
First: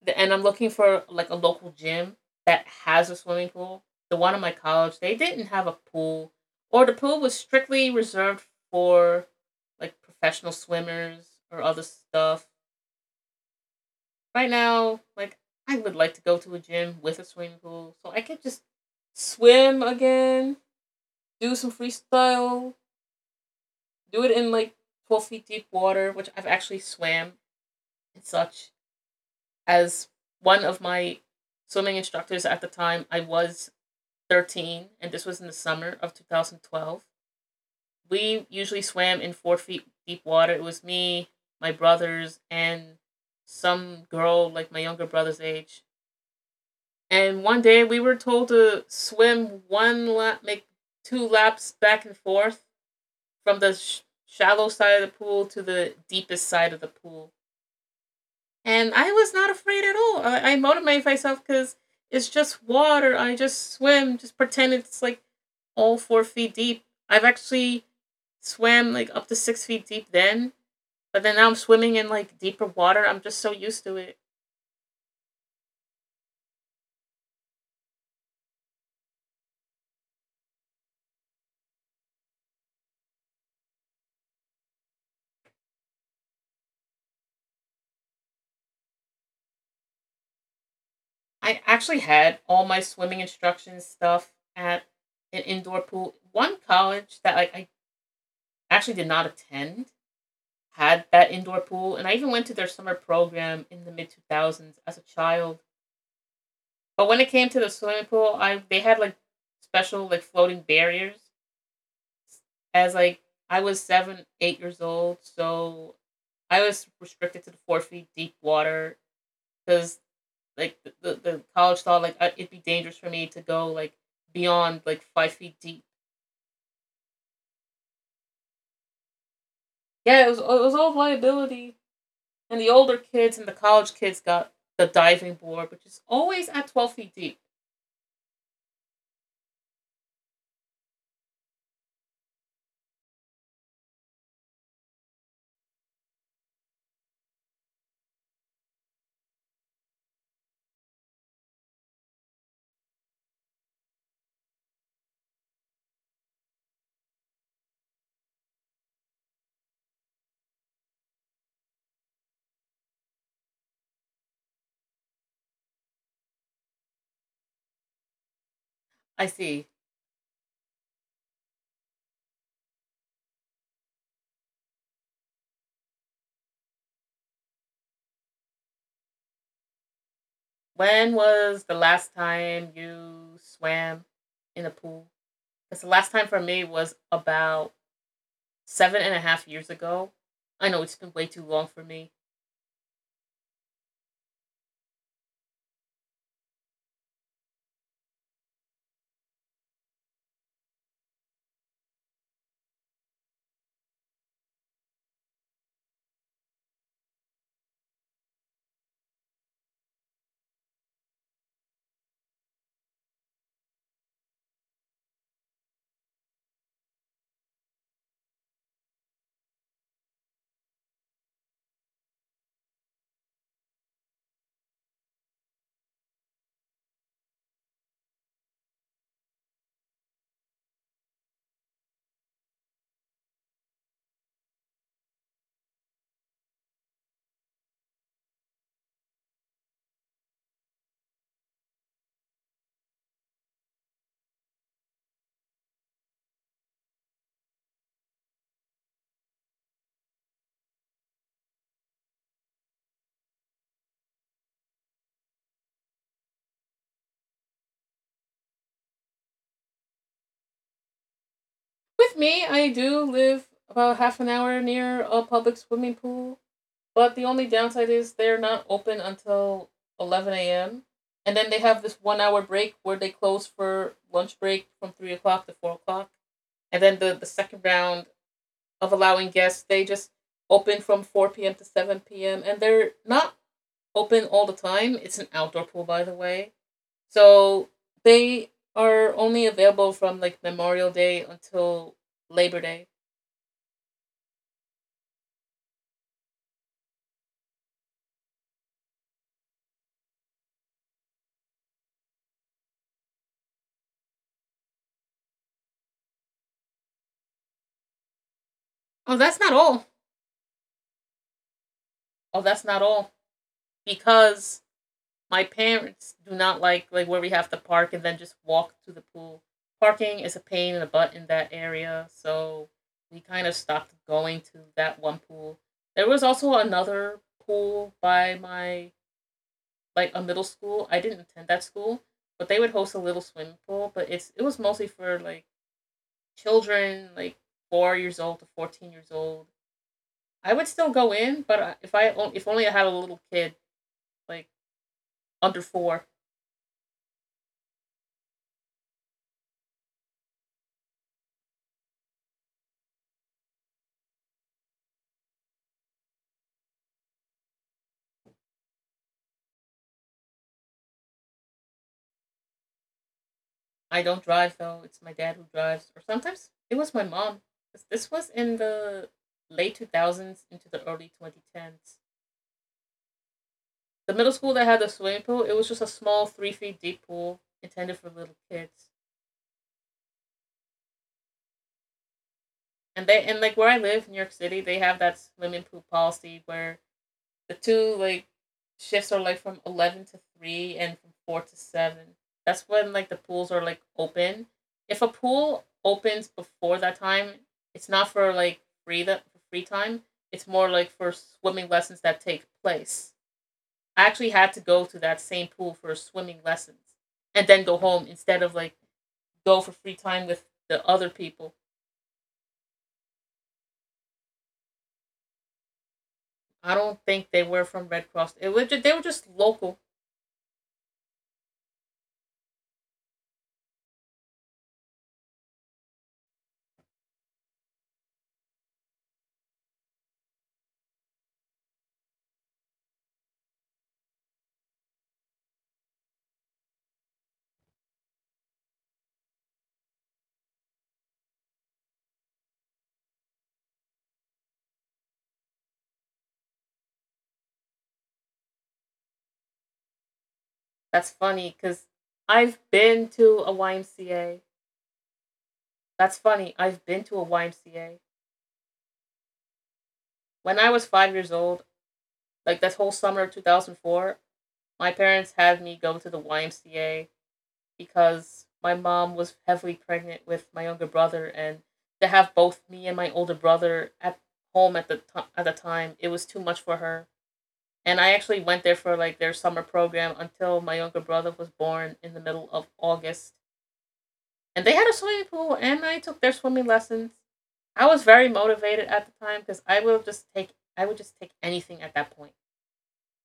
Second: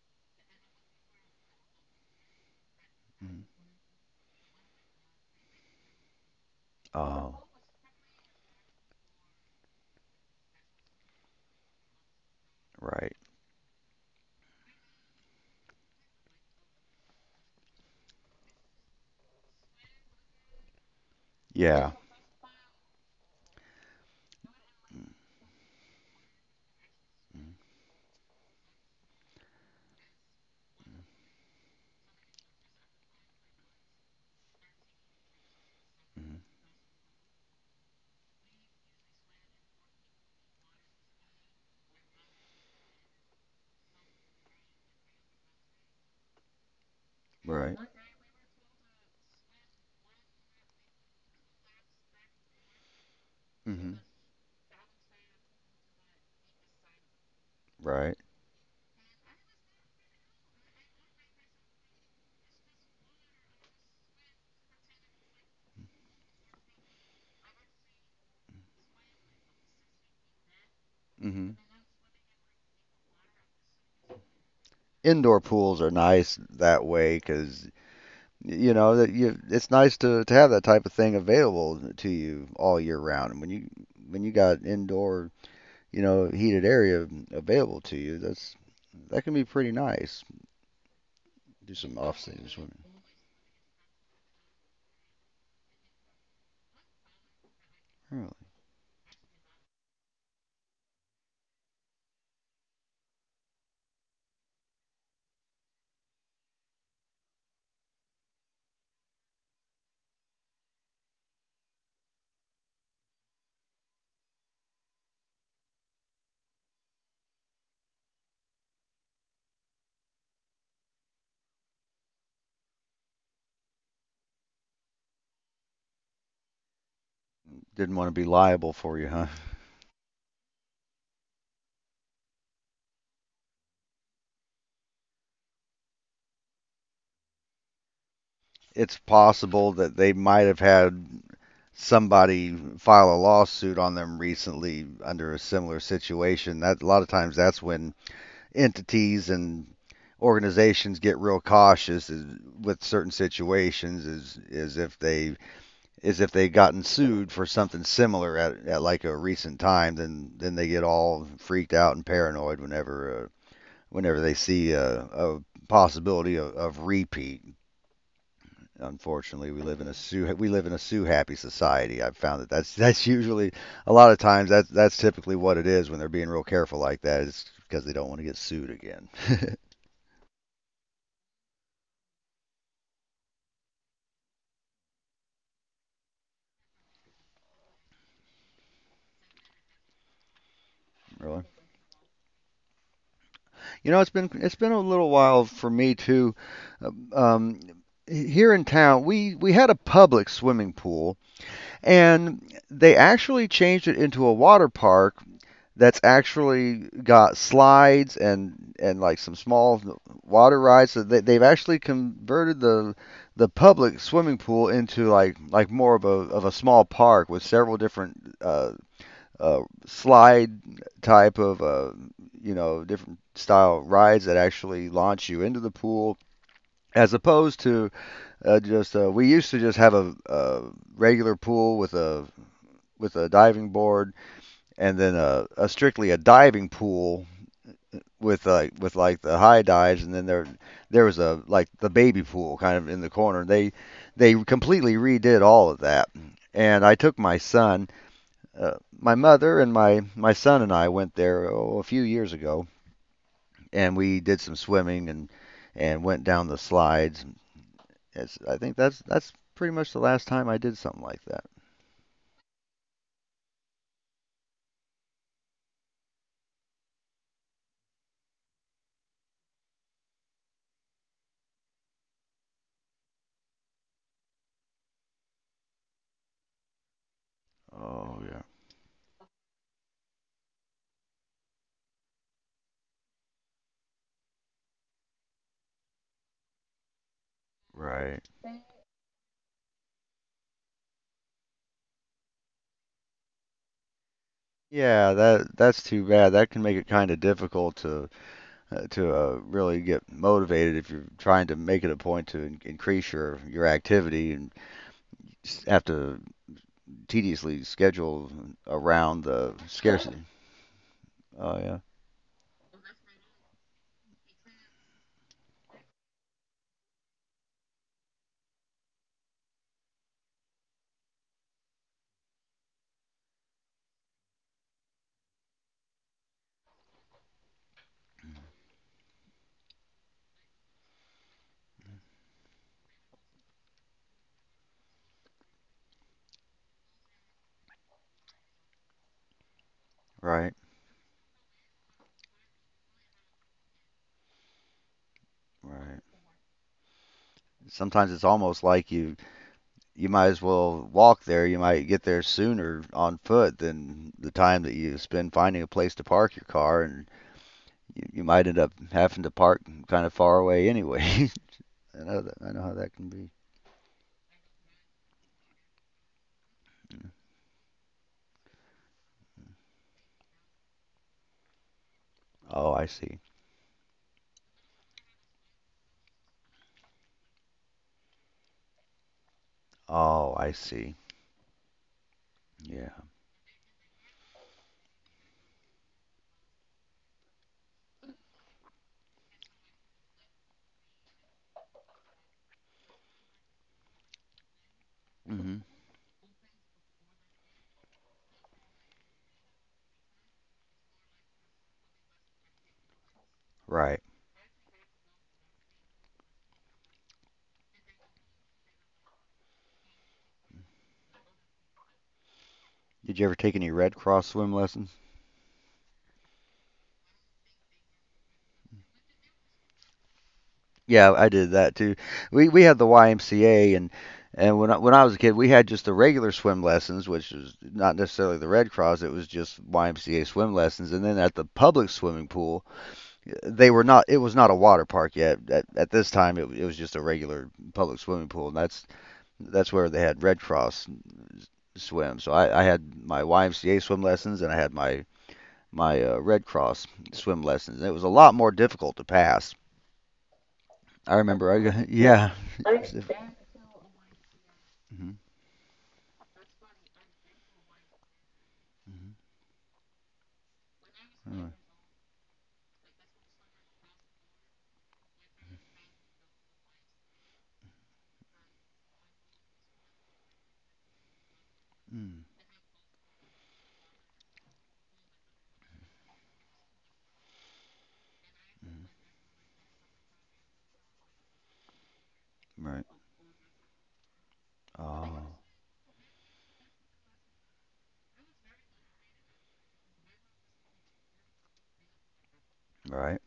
Speaker 1: And I'm looking for like a local gym that has a swimming pool. The one in my college, they didn't have a pool, or the pool was
Speaker 2: Oh,
Speaker 1: strictly reserved for like professional swimmers or other stuff.
Speaker 2: right.
Speaker 1: Right now, like I would like to go to a gym with a swimming pool so I could just swim again, do some
Speaker 2: Yeah.
Speaker 1: freestyle, do it in like 12 feet deep water, which I've actually swam and such. As one of my swimming instructors at the time, I was 13, and this was in the summer of
Speaker 2: Mhm.
Speaker 1: 2012. We usually swam in 4 feet deep water. It was me, my brothers, and some girl like my younger brother's age. And one
Speaker 2: Right.
Speaker 1: day we were told to swim one lap, make two laps back and forth from the
Speaker 2: hmm
Speaker 1: shallow side of the pool to the deepest side of the pool.
Speaker 2: Right.
Speaker 1: And I was not afraid at all. I motivated myself because it's just water. I just swim, just pretend it's like all 4 feet deep. I've actually swam like up to 6 feet deep then, but then now I'm
Speaker 2: hmm
Speaker 1: swimming in like deeper water. I'm just so used to it.
Speaker 2: Indoor pools are nice that way because you know that you it's nice to have that type of thing available to you all year round. And when you got indoor, you know, heated area available to you, that's that can be pretty nice.
Speaker 1: I
Speaker 2: Do some
Speaker 1: actually had
Speaker 2: off-season
Speaker 1: all
Speaker 2: swimming.
Speaker 1: my swimming instruction stuff at an indoor pool. One college that like I
Speaker 2: Really.
Speaker 1: actually did not attend had that indoor pool, and I even went to their summer program in the mid two thousands as a child. But when it came to the swimming pool, I they had like special like floating barriers. As like I was 7, 8 years old, so I was restricted to the 4 feet deep water because like the college thought like it'd be dangerous for me to go like beyond like 5 feet deep.
Speaker 2: Didn't want to be liable for you, huh?
Speaker 1: Yeah, it was all liability, and the older kids and the college kids got the diving board, which is always at 12 feet deep.
Speaker 2: It's possible that they might have had somebody file a lawsuit on them recently under a similar situation. That a lot of times that's when entities and organizations get real cautious is, with certain situations, is if they've gotten sued for something similar at, like a recent time, then they get all freaked out and paranoid whenever whenever they see a possibility of repeat.
Speaker 1: I
Speaker 2: Unfortunately,
Speaker 1: see.
Speaker 2: we live in a sue happy society. I've found that that's that's usually a lot of times that's typically what it is when they're being real careful like that is because they don't want to get sued again.
Speaker 1: When was the last time you swam in a pool? Because the last time for me was about seven and a half years ago. I know it's been way
Speaker 2: Really.
Speaker 1: too long for me.
Speaker 2: You know, it's been a little while for me too. Uh, Um, Here in town, we had a public swimming pool, and they actually changed it into a water park that's actually got slides and like some small water rides. So they've actually converted the public swimming pool into like more of a small park with several different slide type of you know, different style rides that actually launch you into the pool. As opposed to just we used to just have a regular pool with a diving board, and then a strictly a diving pool with like with the high dives, and then there was a like the baby pool kind of in the corner. They completely redid all of that, and I took my son, my mother, and my son, and I went there, oh, a few years ago, and we did some swimming and went down the slides. I think that's pretty much the last time I did something like that.
Speaker 1: With me, I do live about half an hour near a public swimming pool. But the only downside is they're not open until 11 a.m. And then they have this one hour break where they close for lunch break from 3 o'clock to 4 o'clock. And then the second round
Speaker 2: Oh yeah.
Speaker 1: of allowing guests, they just open from 4 p.m. to 7 p.m. And they're not open all the time. It's an outdoor pool, by the way. So
Speaker 2: Right.
Speaker 1: they are only available from like Memorial Day until Labor Day.
Speaker 2: Yeah, that that's too bad. That can make it kind of difficult to really get motivated if you're trying to make it a point to increase your activity and have to tediously schedule
Speaker 1: Oh,
Speaker 2: around
Speaker 1: that's not
Speaker 2: the
Speaker 1: all.
Speaker 2: scarcity. Oh yeah,
Speaker 1: Oh, that's not all. Because my parents do not like where we have to park and then just walk to the pool. Parking is a pain in the butt in that area, so we kind of stopped going to that one pool. There was also another pool by my like a middle school. I didn't attend that school, but they would host a little swimming pool, but it was mostly for like children like 4 years old to 14 years old. I
Speaker 2: right,
Speaker 1: would still go in, but if only I had a little kid like under
Speaker 2: right.
Speaker 1: 4.
Speaker 2: Sometimes it's almost like you might as well walk there. You might get there sooner on foot than the time that you spend finding a place to park your car, and you might end up having to park kind of far away anyway. I know that, I know how that can be.
Speaker 1: I don't drive though. It's my dad who drives, or sometimes it was my mom. 'Cause this was in the late two thousands into the early twenty tens.
Speaker 2: Oh, I see.
Speaker 1: The middle school that had the swimming pool, it was just a small 3 feet deep pool intended for little kids.
Speaker 2: Oh, I see. Yeah.
Speaker 1: And like where I live in New York City, they have that swimming pool policy where the two like shifts are like from 11 to 3 and from 4 to 7. That's when like the pools are like open. If a
Speaker 2: hmm
Speaker 1: pool opens before that time, it's not for like free that for free time. It's more like for swimming lessons that take place.
Speaker 2: Right.
Speaker 1: I actually had to go to that same pool for swimming lessons and then go home instead of like go for free time with the other people.
Speaker 2: Did you ever take any Red Cross swim lessons?
Speaker 1: I don't think they were from Red Cross. They were just local.
Speaker 2: Yeah, I did that too. We had the YMCA, when I was a kid, we had just the regular swim lessons, which was not necessarily the Red Cross. It was just YMCA swim lessons. And then at the public swimming pool, they were not. It was not a water park yet. At this time, it was just a regular public swimming pool, and that's where they had Red Cross swim. So I had my YMCA swim lessons, and I had my Red Cross swim lessons. It was a lot more difficult to pass.
Speaker 1: That's
Speaker 2: I remember
Speaker 1: funny
Speaker 2: I got,
Speaker 1: because
Speaker 2: yeah.
Speaker 1: I've
Speaker 2: It's diff-
Speaker 1: been to a YMCA.
Speaker 2: mhm.
Speaker 1: That's funny. I've been to a YMCA.
Speaker 2: Mhm.
Speaker 1: When I was 5 years
Speaker 2: Really.
Speaker 1: old, like that whole summer of 2004, my parents had me go to the YMCA because my mom was heavily pregnant with my younger brother, and to
Speaker 2: Mm.
Speaker 1: have both me and my older brother at home at the time, it was too much for her. And I actually went there
Speaker 2: Mhm.
Speaker 1: for like their summer program until my younger brother was born in the middle of
Speaker 2: Right.
Speaker 1: August, and they had a swimming
Speaker 2: Oh,
Speaker 1: pool, and I took their swimming lessons. I was very motivated at the time, because I would just take anything at that point.
Speaker 2: right.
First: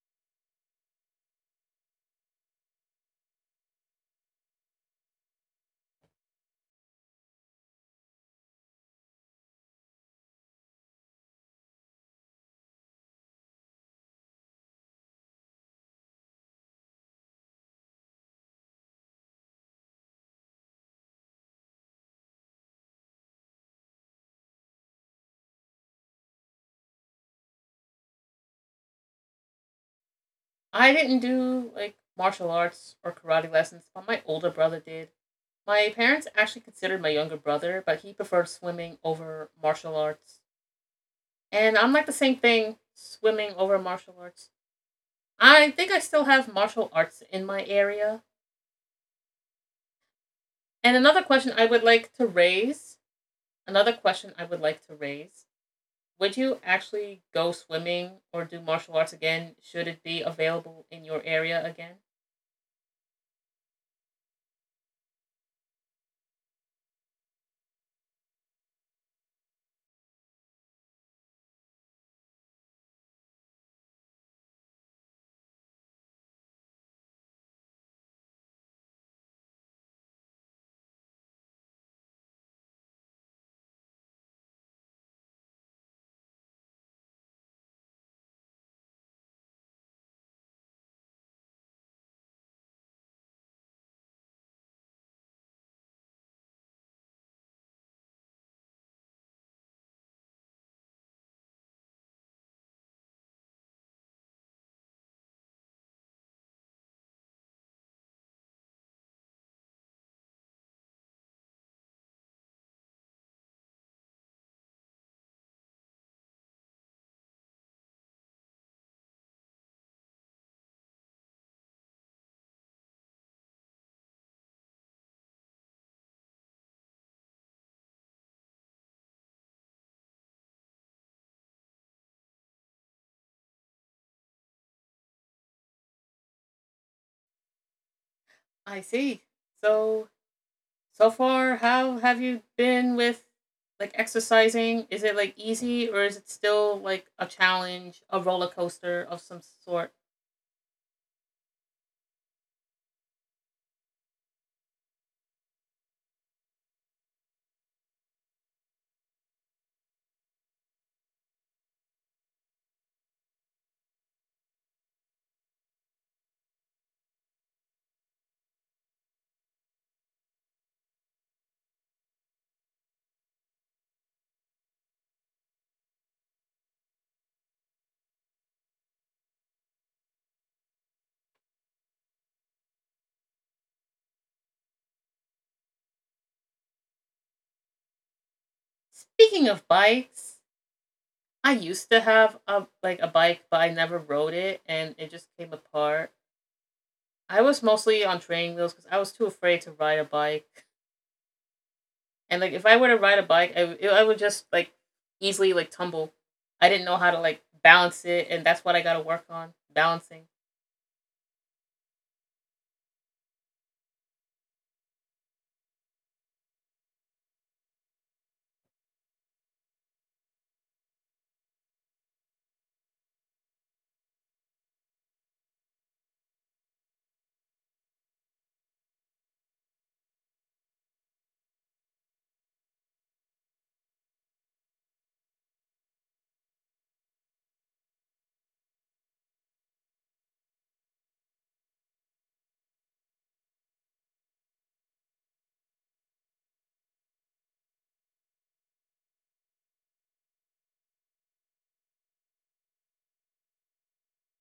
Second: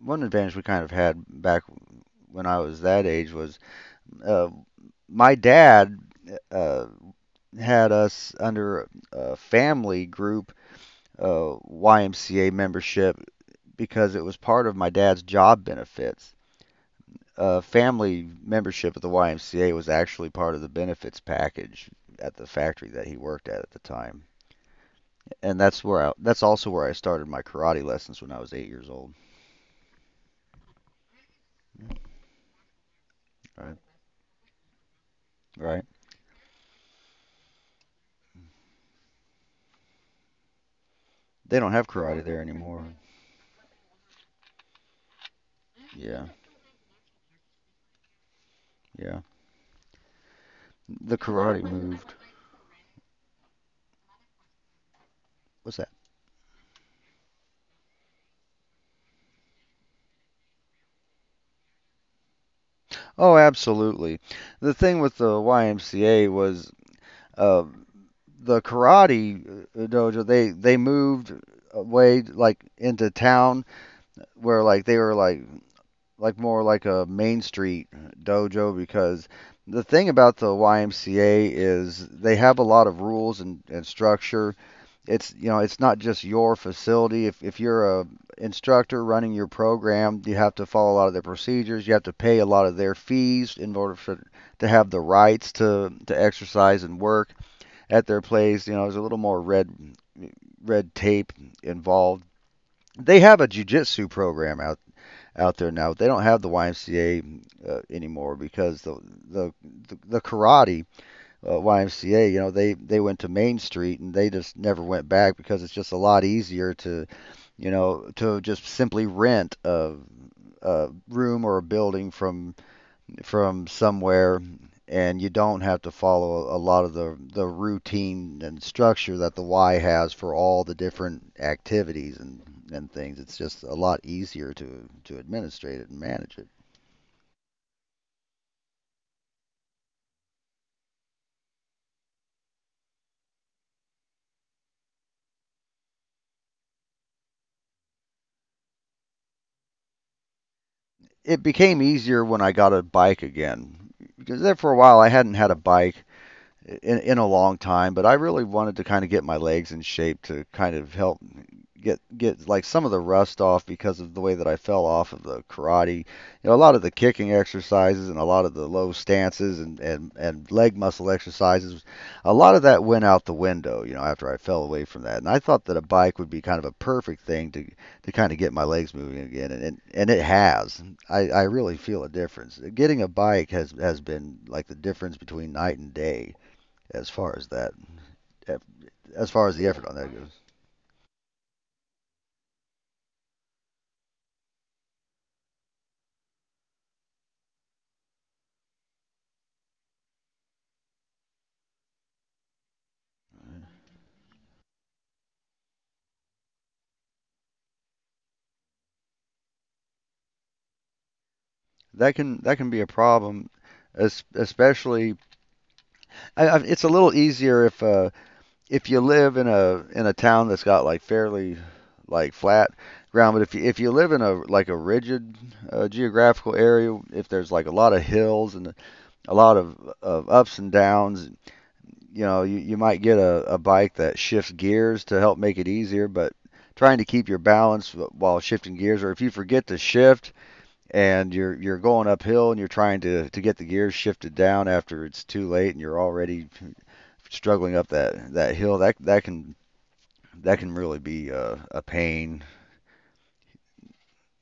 Speaker 2: One advantage we kind of had back when I was that age was uh, my dad uh, had us under a family group YMCA membership because it was part of my dad's job benefits. Family membership at the YMCA was actually part of the benefits package at the factory that he worked at the time, and that's where I, that's also where I started my karate lessons when I was 8 years old.
Speaker 1: I didn't do like martial arts or karate
Speaker 2: Right,
Speaker 1: lessons, but my older brother did.
Speaker 2: right.
Speaker 1: My parents actually considered my younger brother, but he preferred swimming over martial arts,
Speaker 2: They don't
Speaker 1: and
Speaker 2: have
Speaker 1: I'm like the
Speaker 2: karate
Speaker 1: same
Speaker 2: there
Speaker 1: thing,
Speaker 2: anymore.
Speaker 1: swimming over martial arts. I think I still
Speaker 2: Yeah,
Speaker 1: have martial arts in my area.
Speaker 2: yeah.
Speaker 1: And
Speaker 2: The karate moved.
Speaker 1: another question I would like to raise:
Speaker 2: What's that?
Speaker 1: would you actually go swimming or do martial arts again should it be available in your area again?
Speaker 2: Oh, absolutely. The thing with the YMCA was uh, the karate dojo. They moved away, like into town, where like they were like more like a Main Street dojo. Because the thing about the YMCA is they have a lot of rules and structure. It's, you know, it's not just your facility. If you're a instructor running your program, you have to follow a lot of their procedures. You have to pay a lot of their fees in order for, to have the rights to exercise and work at their place. You know, there's a little more red red tape involved. They have a jujitsu program out there now. They don't have the YMCA anymore, because the the karate YMCA, you know, they went to Main Street and they just never went back, because it's just a lot easier to, you know, to just simply rent a room or a building from somewhere, and you don't have to follow a lot of the routine and structure that the Y has for all the different activities and things. It's just a lot easier to administrate it and manage it.
Speaker 1: I see. So, so far, how have you been with like exercising? Is it like easy or is it still like a challenge, a roller coaster of some sort?
Speaker 2: It became easier when I got a bike again, because there for a while I hadn't had a bike in a long time, but I really wanted to kind of get my legs in shape to kind of help get like some of the rust off, because of the way that I fell off of the karate. You know, a lot of the kicking exercises and a lot of the low stances and and leg muscle exercises, a lot of that went out the window, you know, after I fell away from that. And I thought that a bike would be kind of a perfect thing to kind of get my legs moving again, and and it has. I really feel a difference. Getting a bike has been like the difference between night and day as far as that, as
Speaker 1: Speaking
Speaker 2: far as
Speaker 1: of
Speaker 2: the effort on that
Speaker 1: bikes,
Speaker 2: goes.
Speaker 1: I used to have a like a bike, but I never rode it, and it just came apart. I was mostly on training wheels because I was too afraid to ride a bike. And like if I were to ride a bike, I would just like easily like tumble. I didn't know how to like balance it, and that's what I got to work on balancing.
Speaker 2: That can be a problem, especially. It's a little easier if you live in a town that's got like fairly flat ground, but if you live in a like a rigid geographical area, if there's like a lot of hills and a lot of ups and downs, you know, you might get a bike that shifts gears to help make it easier, but trying to keep your balance while shifting gears, or if you forget to shift and you're going uphill and you're trying to get the gears shifted down after it's too late, and you're already struggling up that hill, that that can really be a pain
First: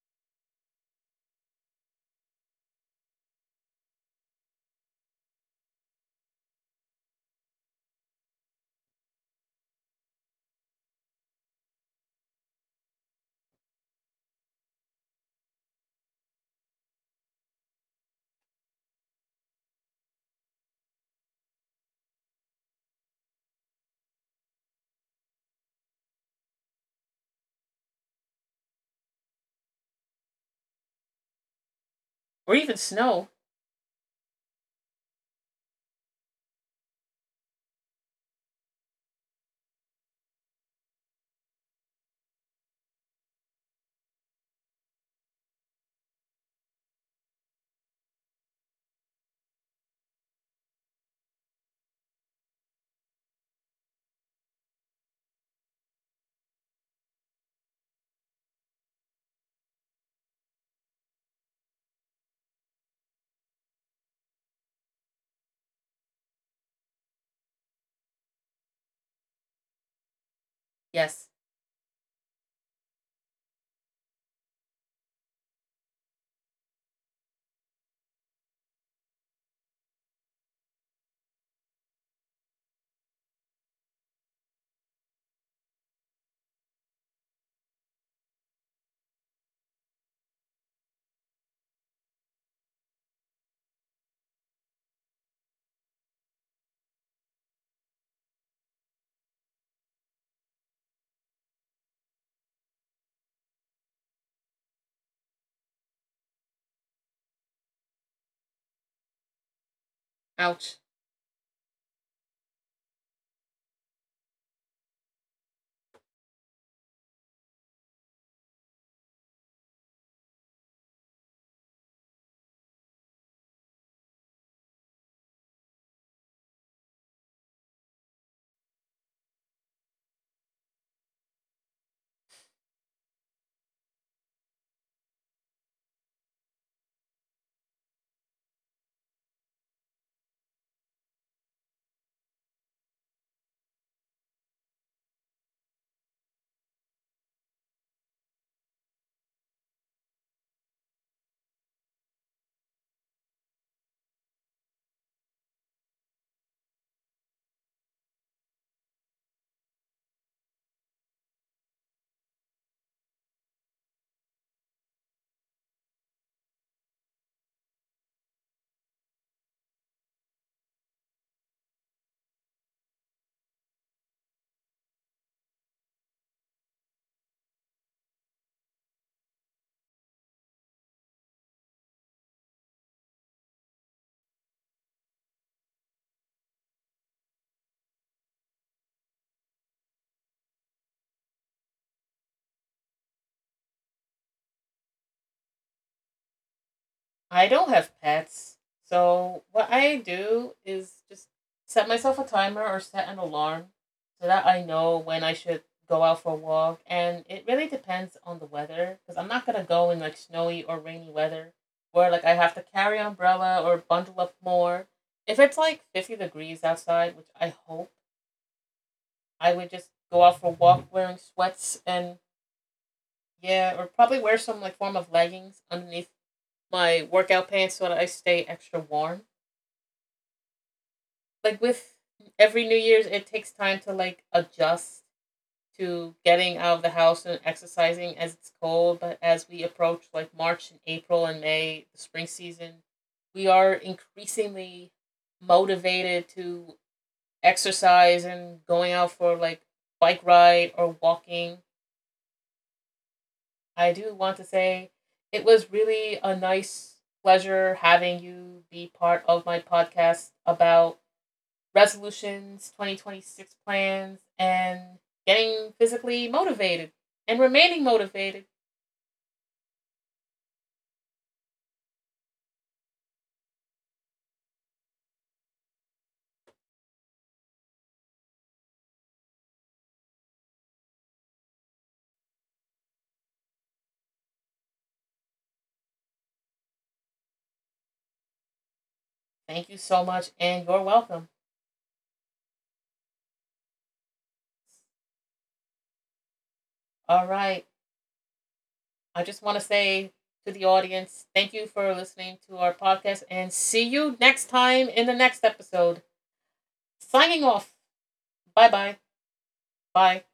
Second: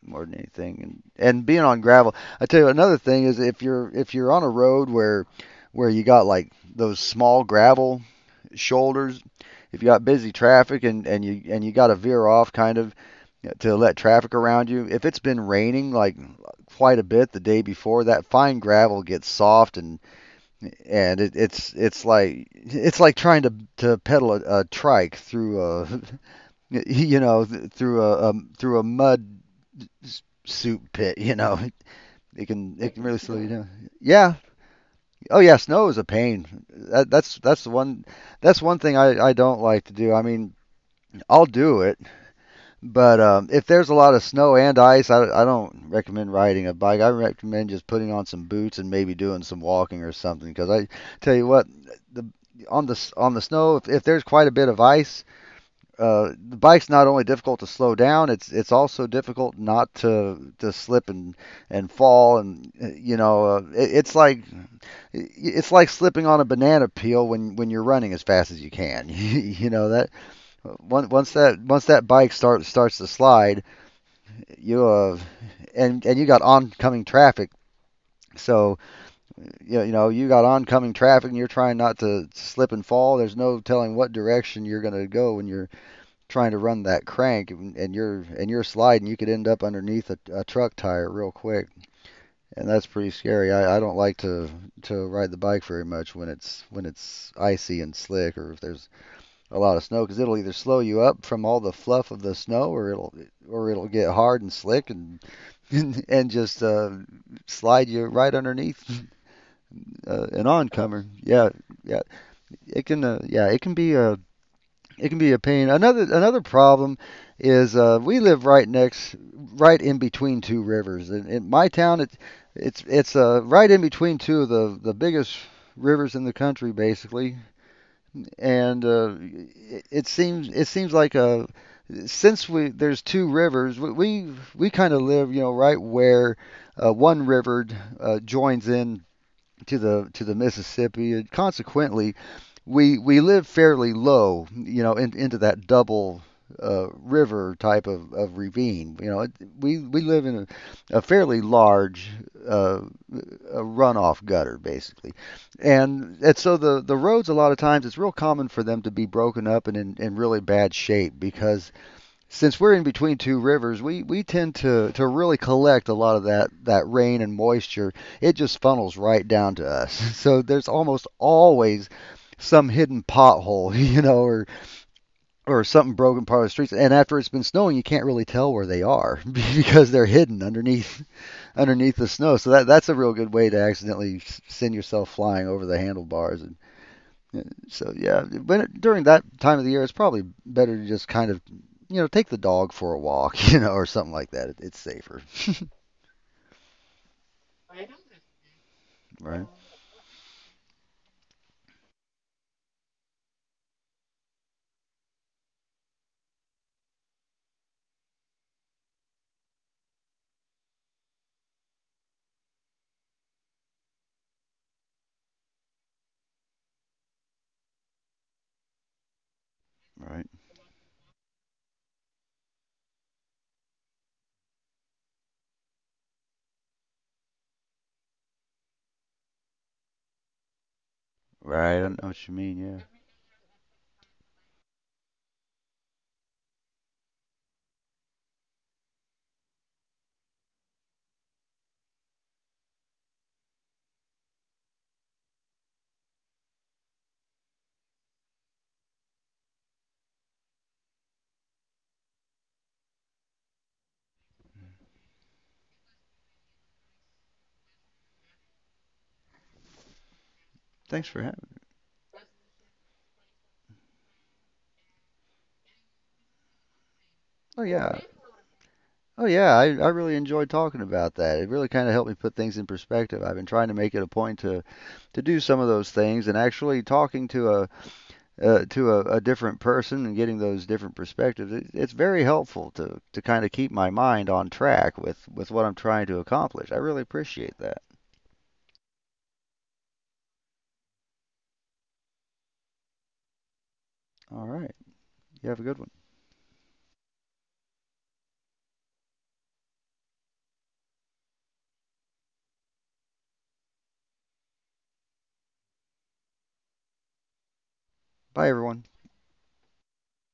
Speaker 2: more than anything. And being on gravel, I tell you another thing is if you're on a road where you got like those small gravel shoulders, if you got busy traffic and you and you got to veer off kind of to let traffic around you. If it's been raining like quite a bit the day before, that fine gravel gets soft, and it's like trying to pedal a trike through a you know through a through a mud soup pit. You know,
Speaker 1: Or even
Speaker 2: it can really
Speaker 1: snow.
Speaker 2: slow you down. Yeah. Oh yeah, snow is a pain. That's the one, that's one thing I don't like to do. I mean, I'll do it. But if there's a lot of snow and ice, I don't recommend riding a bike. I recommend just putting on some boots and maybe doing some walking or something. Because I tell you what, the on the snow, if there's quite a bit of ice, the bike's not only difficult to slow down, it's also difficult not to slip and fall and it's like it's like slipping on a banana peel when you're running as fast as you can. You know that once
Speaker 1: Yes.
Speaker 2: once that once that bike starts to slide you and you got oncoming traffic. So you know you got oncoming traffic, and you're trying not to slip and fall. There's no telling what direction you're going to go when you're trying to run that crank, and you're sliding. You could end up underneath a truck tire real quick, and that's pretty scary. I don't like to ride the bike very much when it's icy and slick, or if there's a lot of snow because it'll either slow you up from all the fluff of the snow or it'll get hard and slick and and just slide you right underneath an
Speaker 1: Ouch.
Speaker 2: oncomer. Yeah, yeah, it can. Yeah, it can be a it can be a pain. Another problem is we live right next, right in between two rivers. In my town, it's right in between two of the biggest rivers in the country, basically. And it seems like a since we there's two rivers, we kind of live, you know, right where one river joins in to the Mississippi, and consequently, we live fairly low, you know, into that double river type of ravine. You know, it, we live in a fairly large uh, a runoff gutter, basically, and so the roads a lot of times it's real common for them to be broken up and in really bad shape because since we're in between two rivers, we tend to really collect a lot of that rain and moisture. It just funnels right down to us. So there's almost always some hidden pothole, you know, or something broken part of the streets. And after it's been snowing, you can't really tell where they are because they're hidden underneath underneath the snow. So that's a real good way to accidentally send yourself flying over the handlebars uh, So yeah, during that time of the year, it's probably better to just kind of, you know, take the dog for a walk, you know, or something like that. It's safer,
Speaker 1: I don't have pets. So
Speaker 2: right?
Speaker 1: what I do is just set myself a timer or set an alarm so that I know when I should go out for a walk. And it really depends on the weather because I'm not going to go in like snowy or rainy weather where like I have to carry umbrella or bundle up more. If it's like 50 degrees outside, which I hope, I would just go
Speaker 2: Right.
Speaker 1: out for a walk wearing sweats and yeah, or probably wear some like form of leggings underneath my workout pants so that I stay extra warm. Like
Speaker 2: Right. I
Speaker 1: with
Speaker 2: know what you mean.
Speaker 1: every New
Speaker 2: Yeah.
Speaker 1: Year's, it takes time to like adjust to getting out of the house and exercising as it's cold. But as we approach like March and April and May, the spring season, we are increasingly motivated to exercise and going out for like bike ride or walking. I do want to say it was really a nice pleasure having you be part of my podcast about
Speaker 2: Thanks for having.
Speaker 1: resolutions, 2026 plans, and getting physically motivated and
Speaker 2: Oh
Speaker 1: remaining
Speaker 2: yeah.
Speaker 1: motivated.
Speaker 2: Oh yeah. I really enjoyed talking about that. It really kind of helped me put things in perspective. I've been trying to make it a point to do some of those things, and actually talking to a to a different person and getting those different perspectives, it's very helpful to kind of keep my mind on track with what I'm trying to accomplish. I really appreciate that.
Speaker 1: Thank you so much, and you're welcome.
Speaker 2: All right, you have a good one.
Speaker 1: All right. I just want to say to the audience, thank you for listening to our podcast, and see you next time in the next episode. Signing off.
Speaker 2: Bye,
Speaker 1: Bye
Speaker 2: everyone.
Speaker 1: bye. Bye.